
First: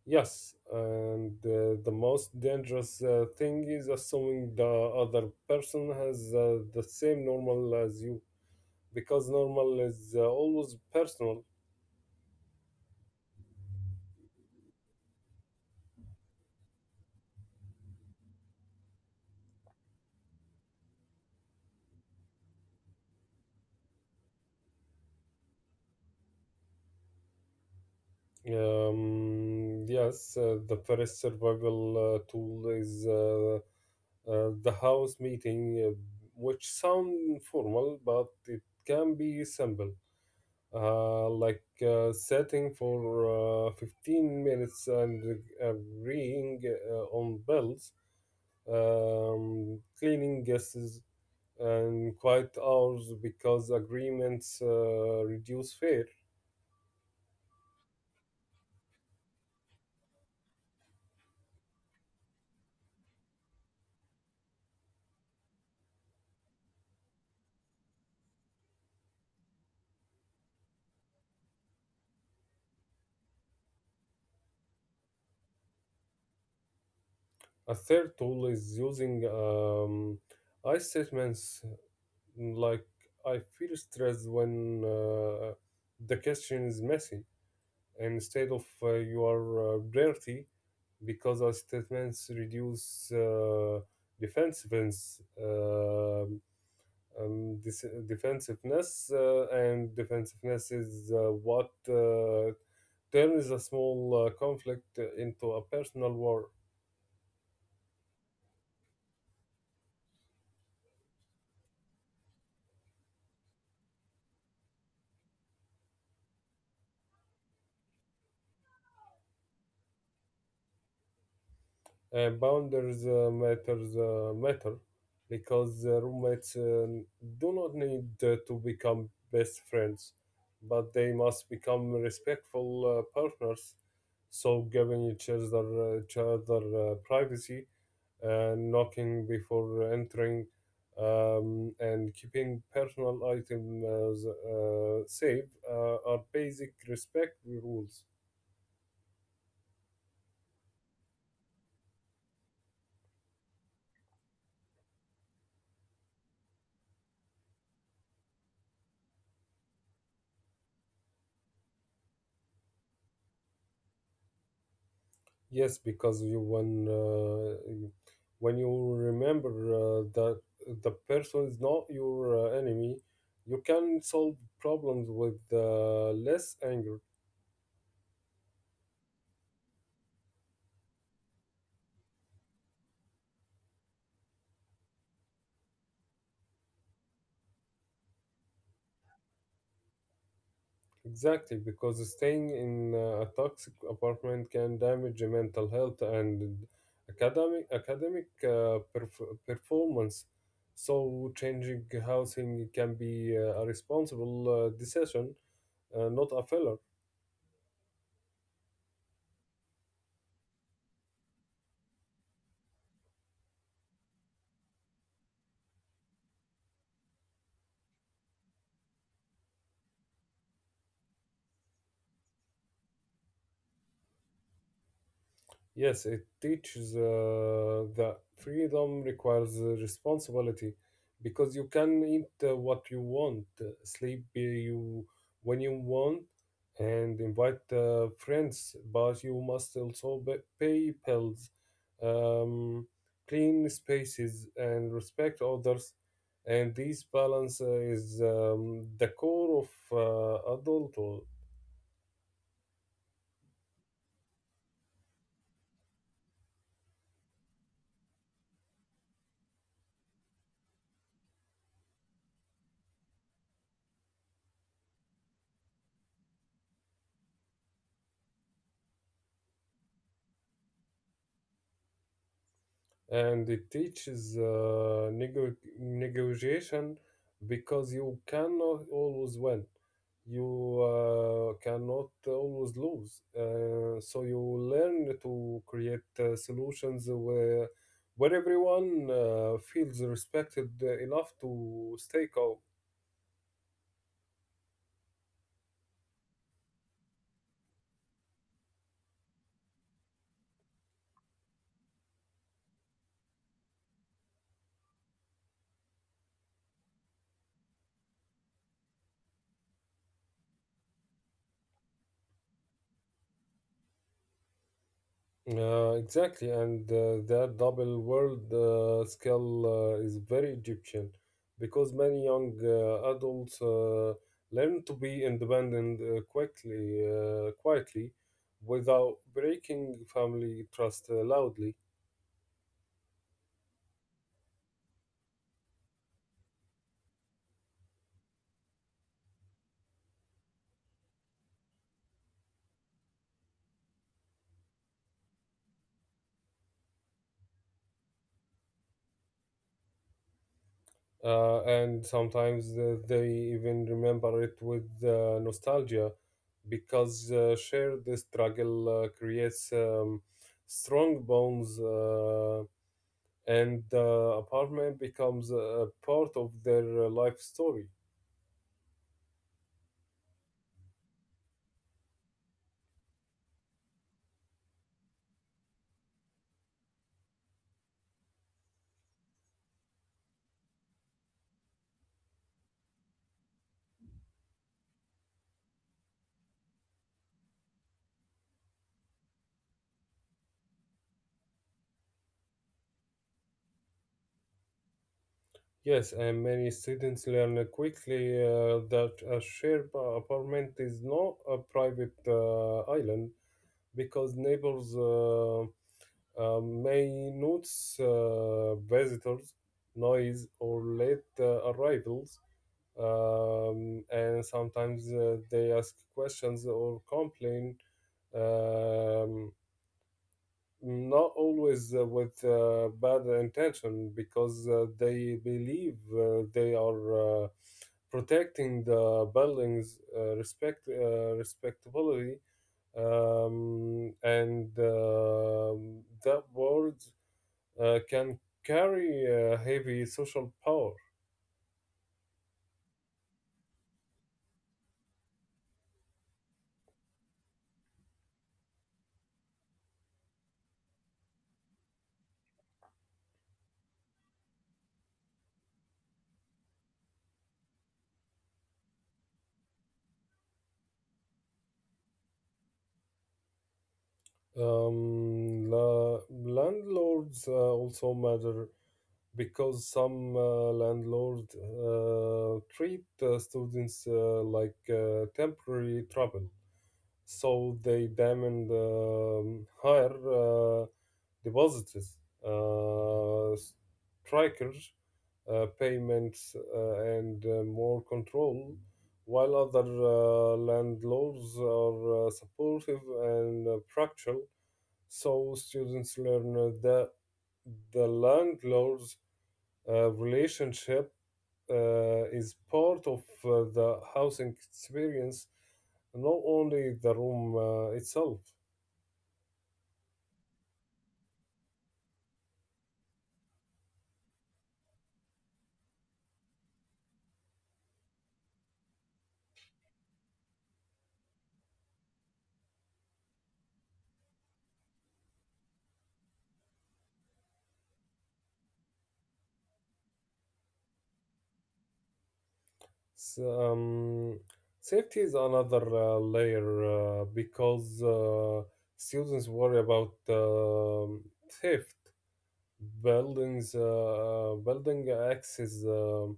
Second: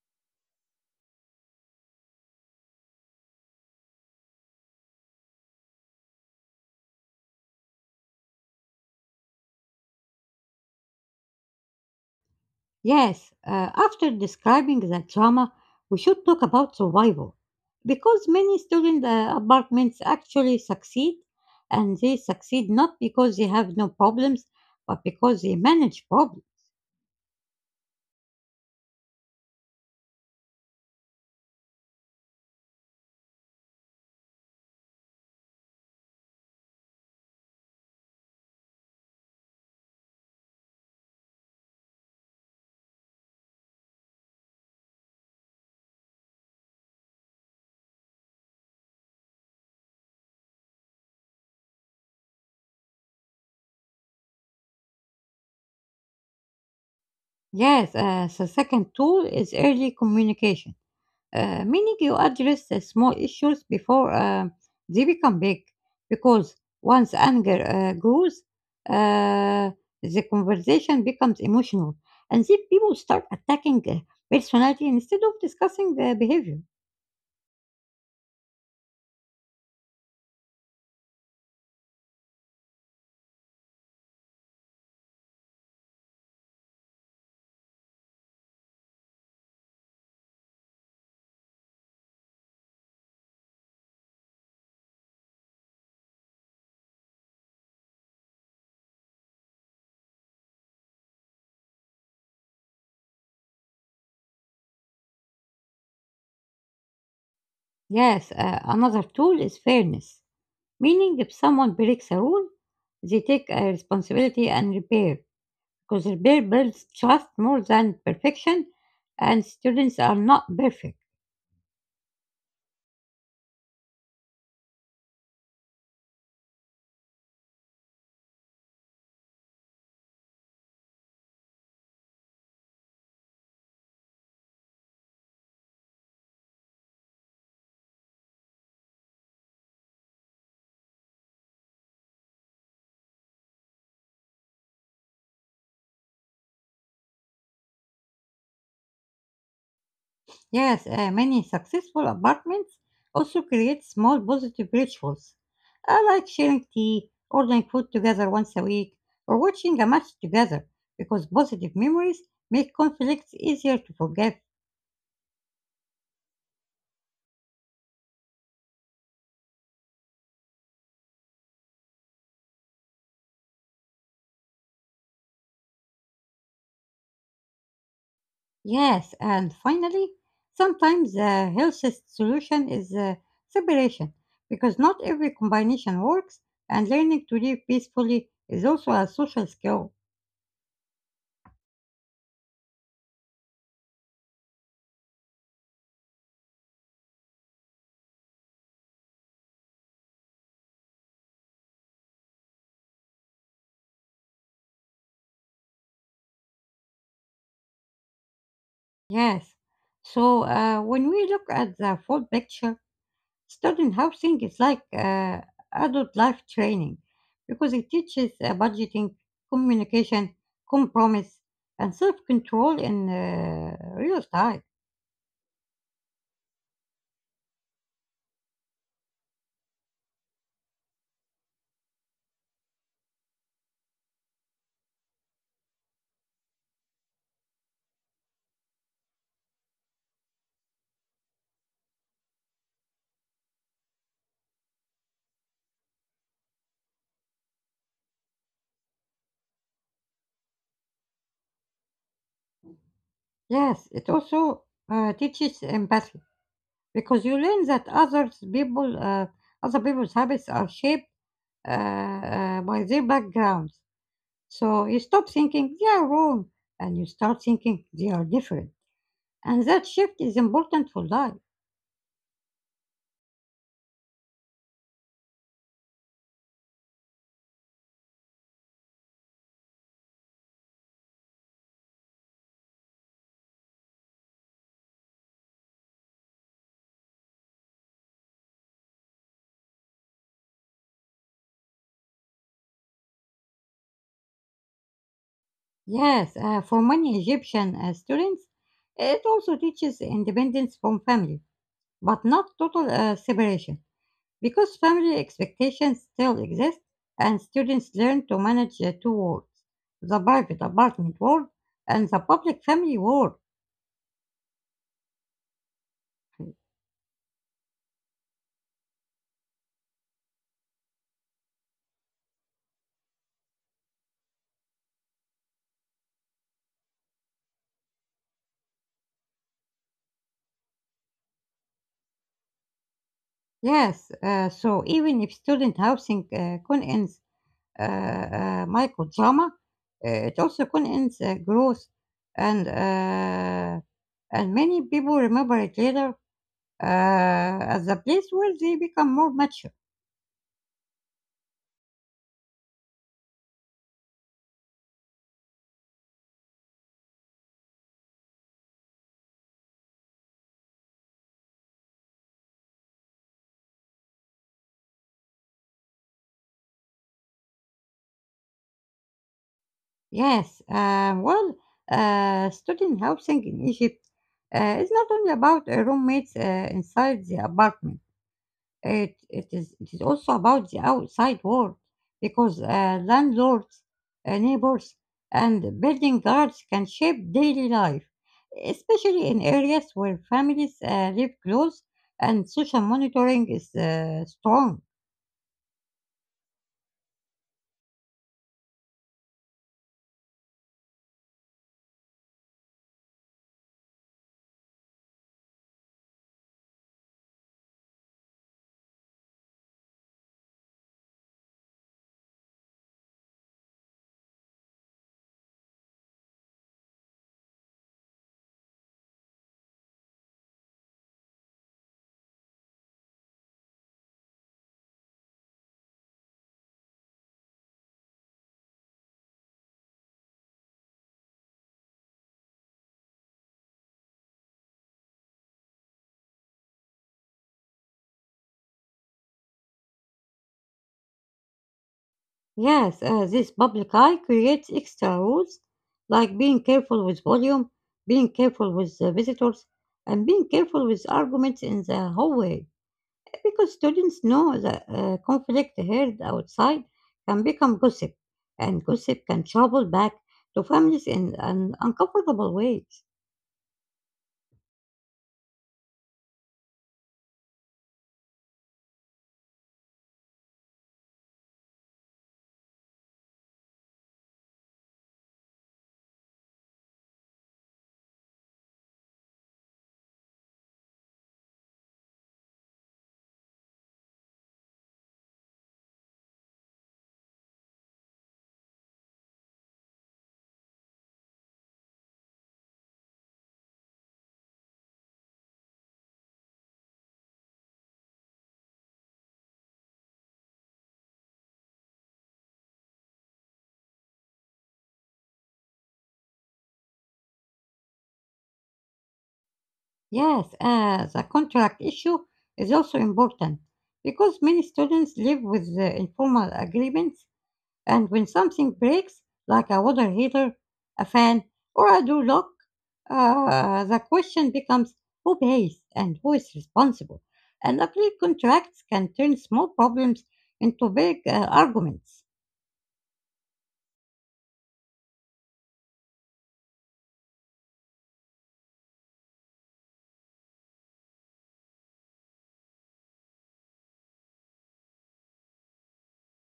Yes, and the most dangerous thing is assuming the other person has the same normal as you, because normal is always personal. Yes, after describing the trauma, we should talk about survival. Because many student apartments actually succeed, and they succeed not because they have no problems, but because they manage problems. Yes, the first survival tool is the house meeting, which sound formal, but it can be simple, like setting for 15 minutes and agreeing on bills, cleaning guesses, and quiet hours because agreements reduce fear. Yes, the second tool is early communication, meaning you address the small issues before they become big. Because once anger grows, uh, the conversation becomes emotional, and then people start attacking personality instead of discussing the behavior. A third tool is using I statements, like I feel stressed when the question is messy instead of your dirty, because our statements reduce defensiveness, defensiveness, and defensiveness is what turns a small conflict into a personal war. Yes, another tool is fairness, meaning if someone breaks a rule, they take responsibility and repair. Because Kuzerbeer builds trust more than perfection, and students are not perfect. Boundaries matter because roommates do not need to become best friends, but they must become respectful partners. So giving each other privacy, knocking before entering, and keeping personal items safe are basic respect rules. Yes, many successful apartments also create small positive rituals, like sharing tea, ordering food together once a week, or watching a match together, because positive memories make conflicts easier to forgive. Yes, because you when you remember that the person is not your enemy, you can solve problems with less anger. Yes, and finally, sometimes the healthiest solution is separation because not every combination works, and learning to live peacefully is also a social skill. Exactly, because staying in a toxic apartment can damage your mental health and academic performance. So changing housing can be a responsible decision, not a failure. Yes, so when we look at the full picture, student housing is like adult life training because it teaches budgeting, communication, compromise, and self control in real time. Yes, it teaches that freedom requires responsibility because you can eat what you want, sleep you when you want, and invite friends, but you must also pay bills, um, clean spaces, and respect others. And this balance is the core of adulthood. Yes, it also teaches empathy. Because you learn that others people, other people's habits are shaped by their backgrounds. So you stop thinking they are wrong and you start thinking they are different. And that shift is important for life. And it teaches negotiation because you cannot always win, you cannot always lose, so you learn to create solutions where everyone feels respected enough to stay calm. Yes, for many Egyptian students, it also teaches independence from family, but not total separation, because family expectations still exist and students learn to manage the two worlds, the private apartment world and the public family world. Exactly, and that double world skill is very Egyptian because many young adults learn to be independent quickly, quietly, without breaking family trust loudly. Yes, so even if student housing contains microdrama, it also contains growth, and uh, and many people remember it later as a place where they become more mature. And sometimes they even remember it with nostalgia because shared struggle creates strong bonds. And the apartment becomes a part of their life story. Yes, well, student housing in Egypt is not only about roommates inside the apartment. It is also about the outside world because landlords, neighbors, and building guards can shape daily life, especially in areas where families live close and social monitoring is strong. Yes, and many students learn quickly that a shared apartment is not a private island because neighbors may notice visitors, noise, or late arrivals, and sometimes they ask questions or complain. Um, Not always with bad intention, because they believe they are protecting the building's respectability, and that word can carry heavy social power. Yes, this public eye creates extra rules like being careful with volume, being careful with visitors, and being careful with arguments in the hallway. Because students know that conflict heard outside can become gossip, and gossip can travel back to families in an uncomfortable ways. Landlords also matter because some landlords treat students like temporary trouble. So they demand higher deposits, uh, strikers, payments, and more control, while other landlords are supportive and practical. So students learn that the landlords relationship is part of the housing experience, not only the room itself. Yes, the contract issue is also important because many students live with the informal agreements. And when something breaks, like a water heater, a fan, or a door lock, the question becomes who pays and who is responsible. And ugly contracts can turn small problems into big arguments. S- um, Safety is another layer because students worry about theft, building access,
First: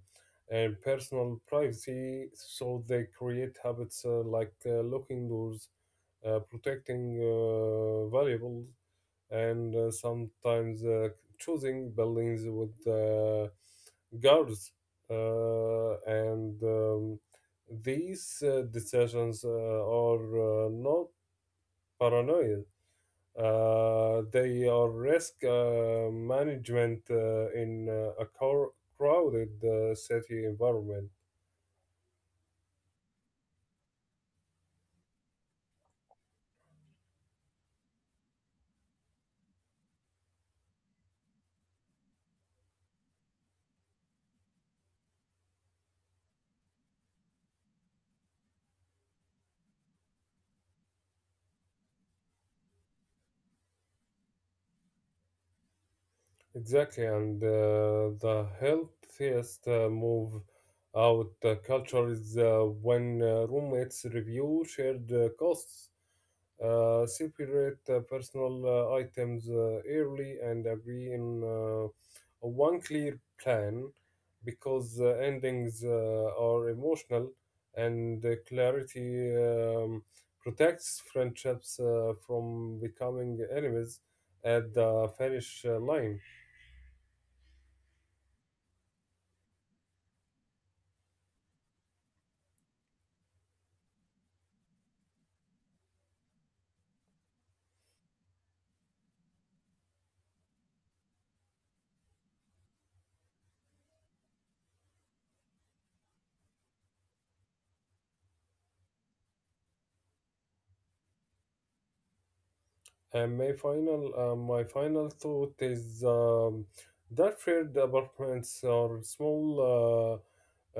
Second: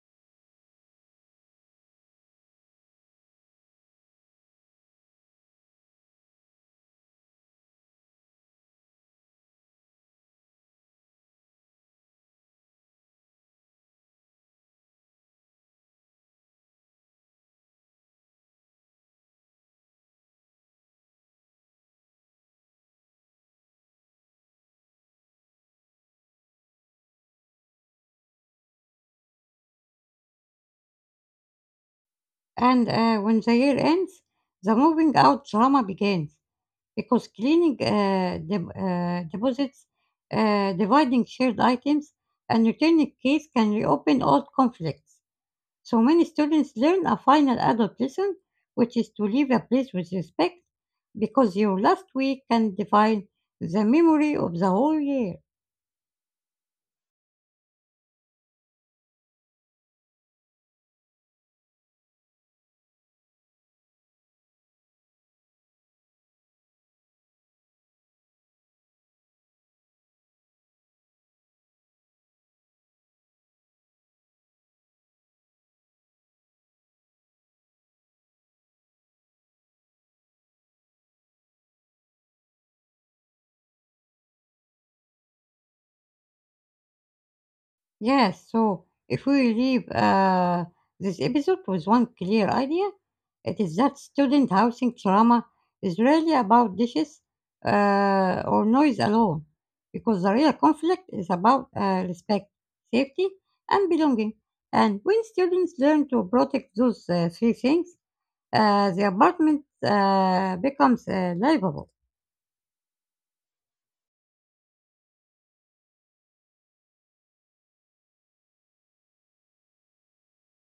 and personal privacy, so they create habits like locking doors, protecting valuables, and sometimes choosing buildings with guards. And These decisions are not paranoia; they are risk management in crowded city environment. And when the year ends, the moving out drama begins because cleaning deposits, dividing shared items, and returning keys can reopen old conflicts. So many students learn a final adult lesson, which is to leave a place with respect, because your last week can define the memory of the whole year. Exactly, and the healthiest move out culture is when roommates review shared costs, separate personal items early, and agree in one clear plan because endings are emotional and clarity protects friendships from becoming enemies at the finish line. Yes, so if we leave this episode with one clear idea, it is that student housing trauma is really about dishes or noise alone, because the real conflict is about respect, safety, and belonging. And when students learn to protect those three things, the apartment becomes livable. And my my final thought is that shared apartments or small uh,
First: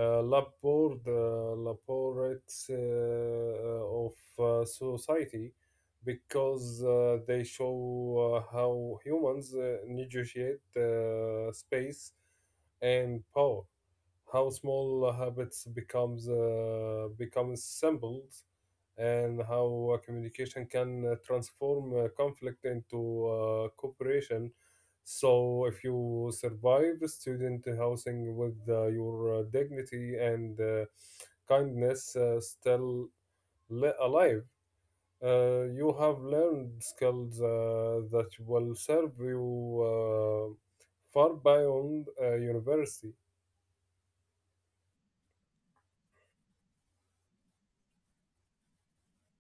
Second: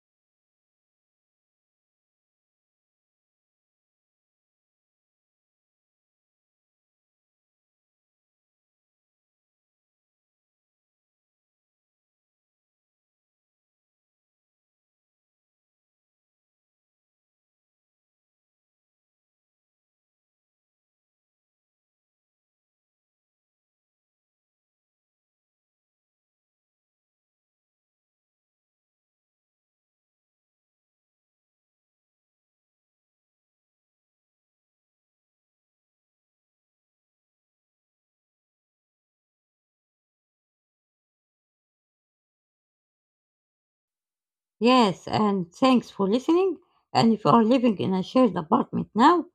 uh, labor, uh, laborates of society, because they show how humans negotiate space and power, how small habits becomes symbols, and how communication can transform conflict into cooperation. So if you survive student housing with your dignity and kindness alive, you have learned skills that will serve you uh, far beyond university. Yes, and thanks for listening. And if you are living in a shared apartment now,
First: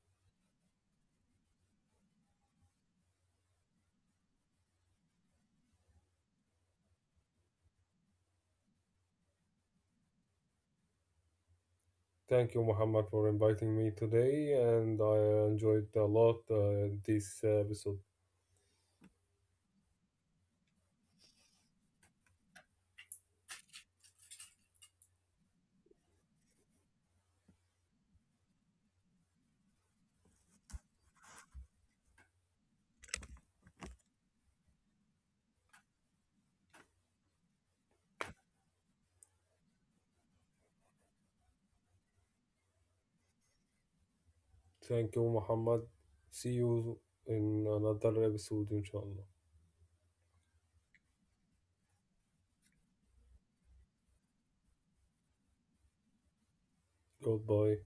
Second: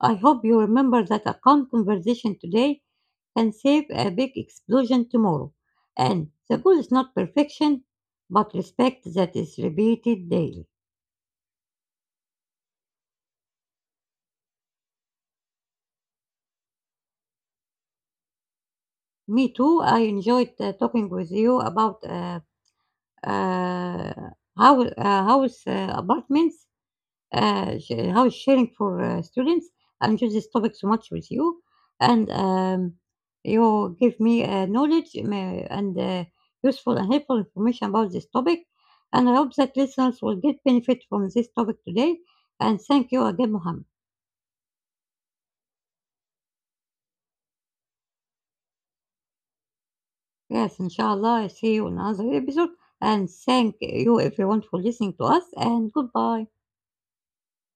I hope you remember that a calm conversation today can save a big explosion tomorrow. And the goal is not perfection, but respect that is repeated daily. Thank you, Muhammad, for inviting me today, and I enjoyed a lot this episode. Me too. I enjoyed talking with you about uh, house, uh, house apartments, how is sharing for students. I enjoy this topic so much with you, and you give me knowledge and useful and helpful information about this topic. And I hope that listeners will get benefit from this topic today. And thank you again, Mohammed. Thank you, Muhammad. See you in another episode, inshallah. Yes, inshallah, I see you in another episode. And thank you everyone for listening to us. And goodbye. Goodbye.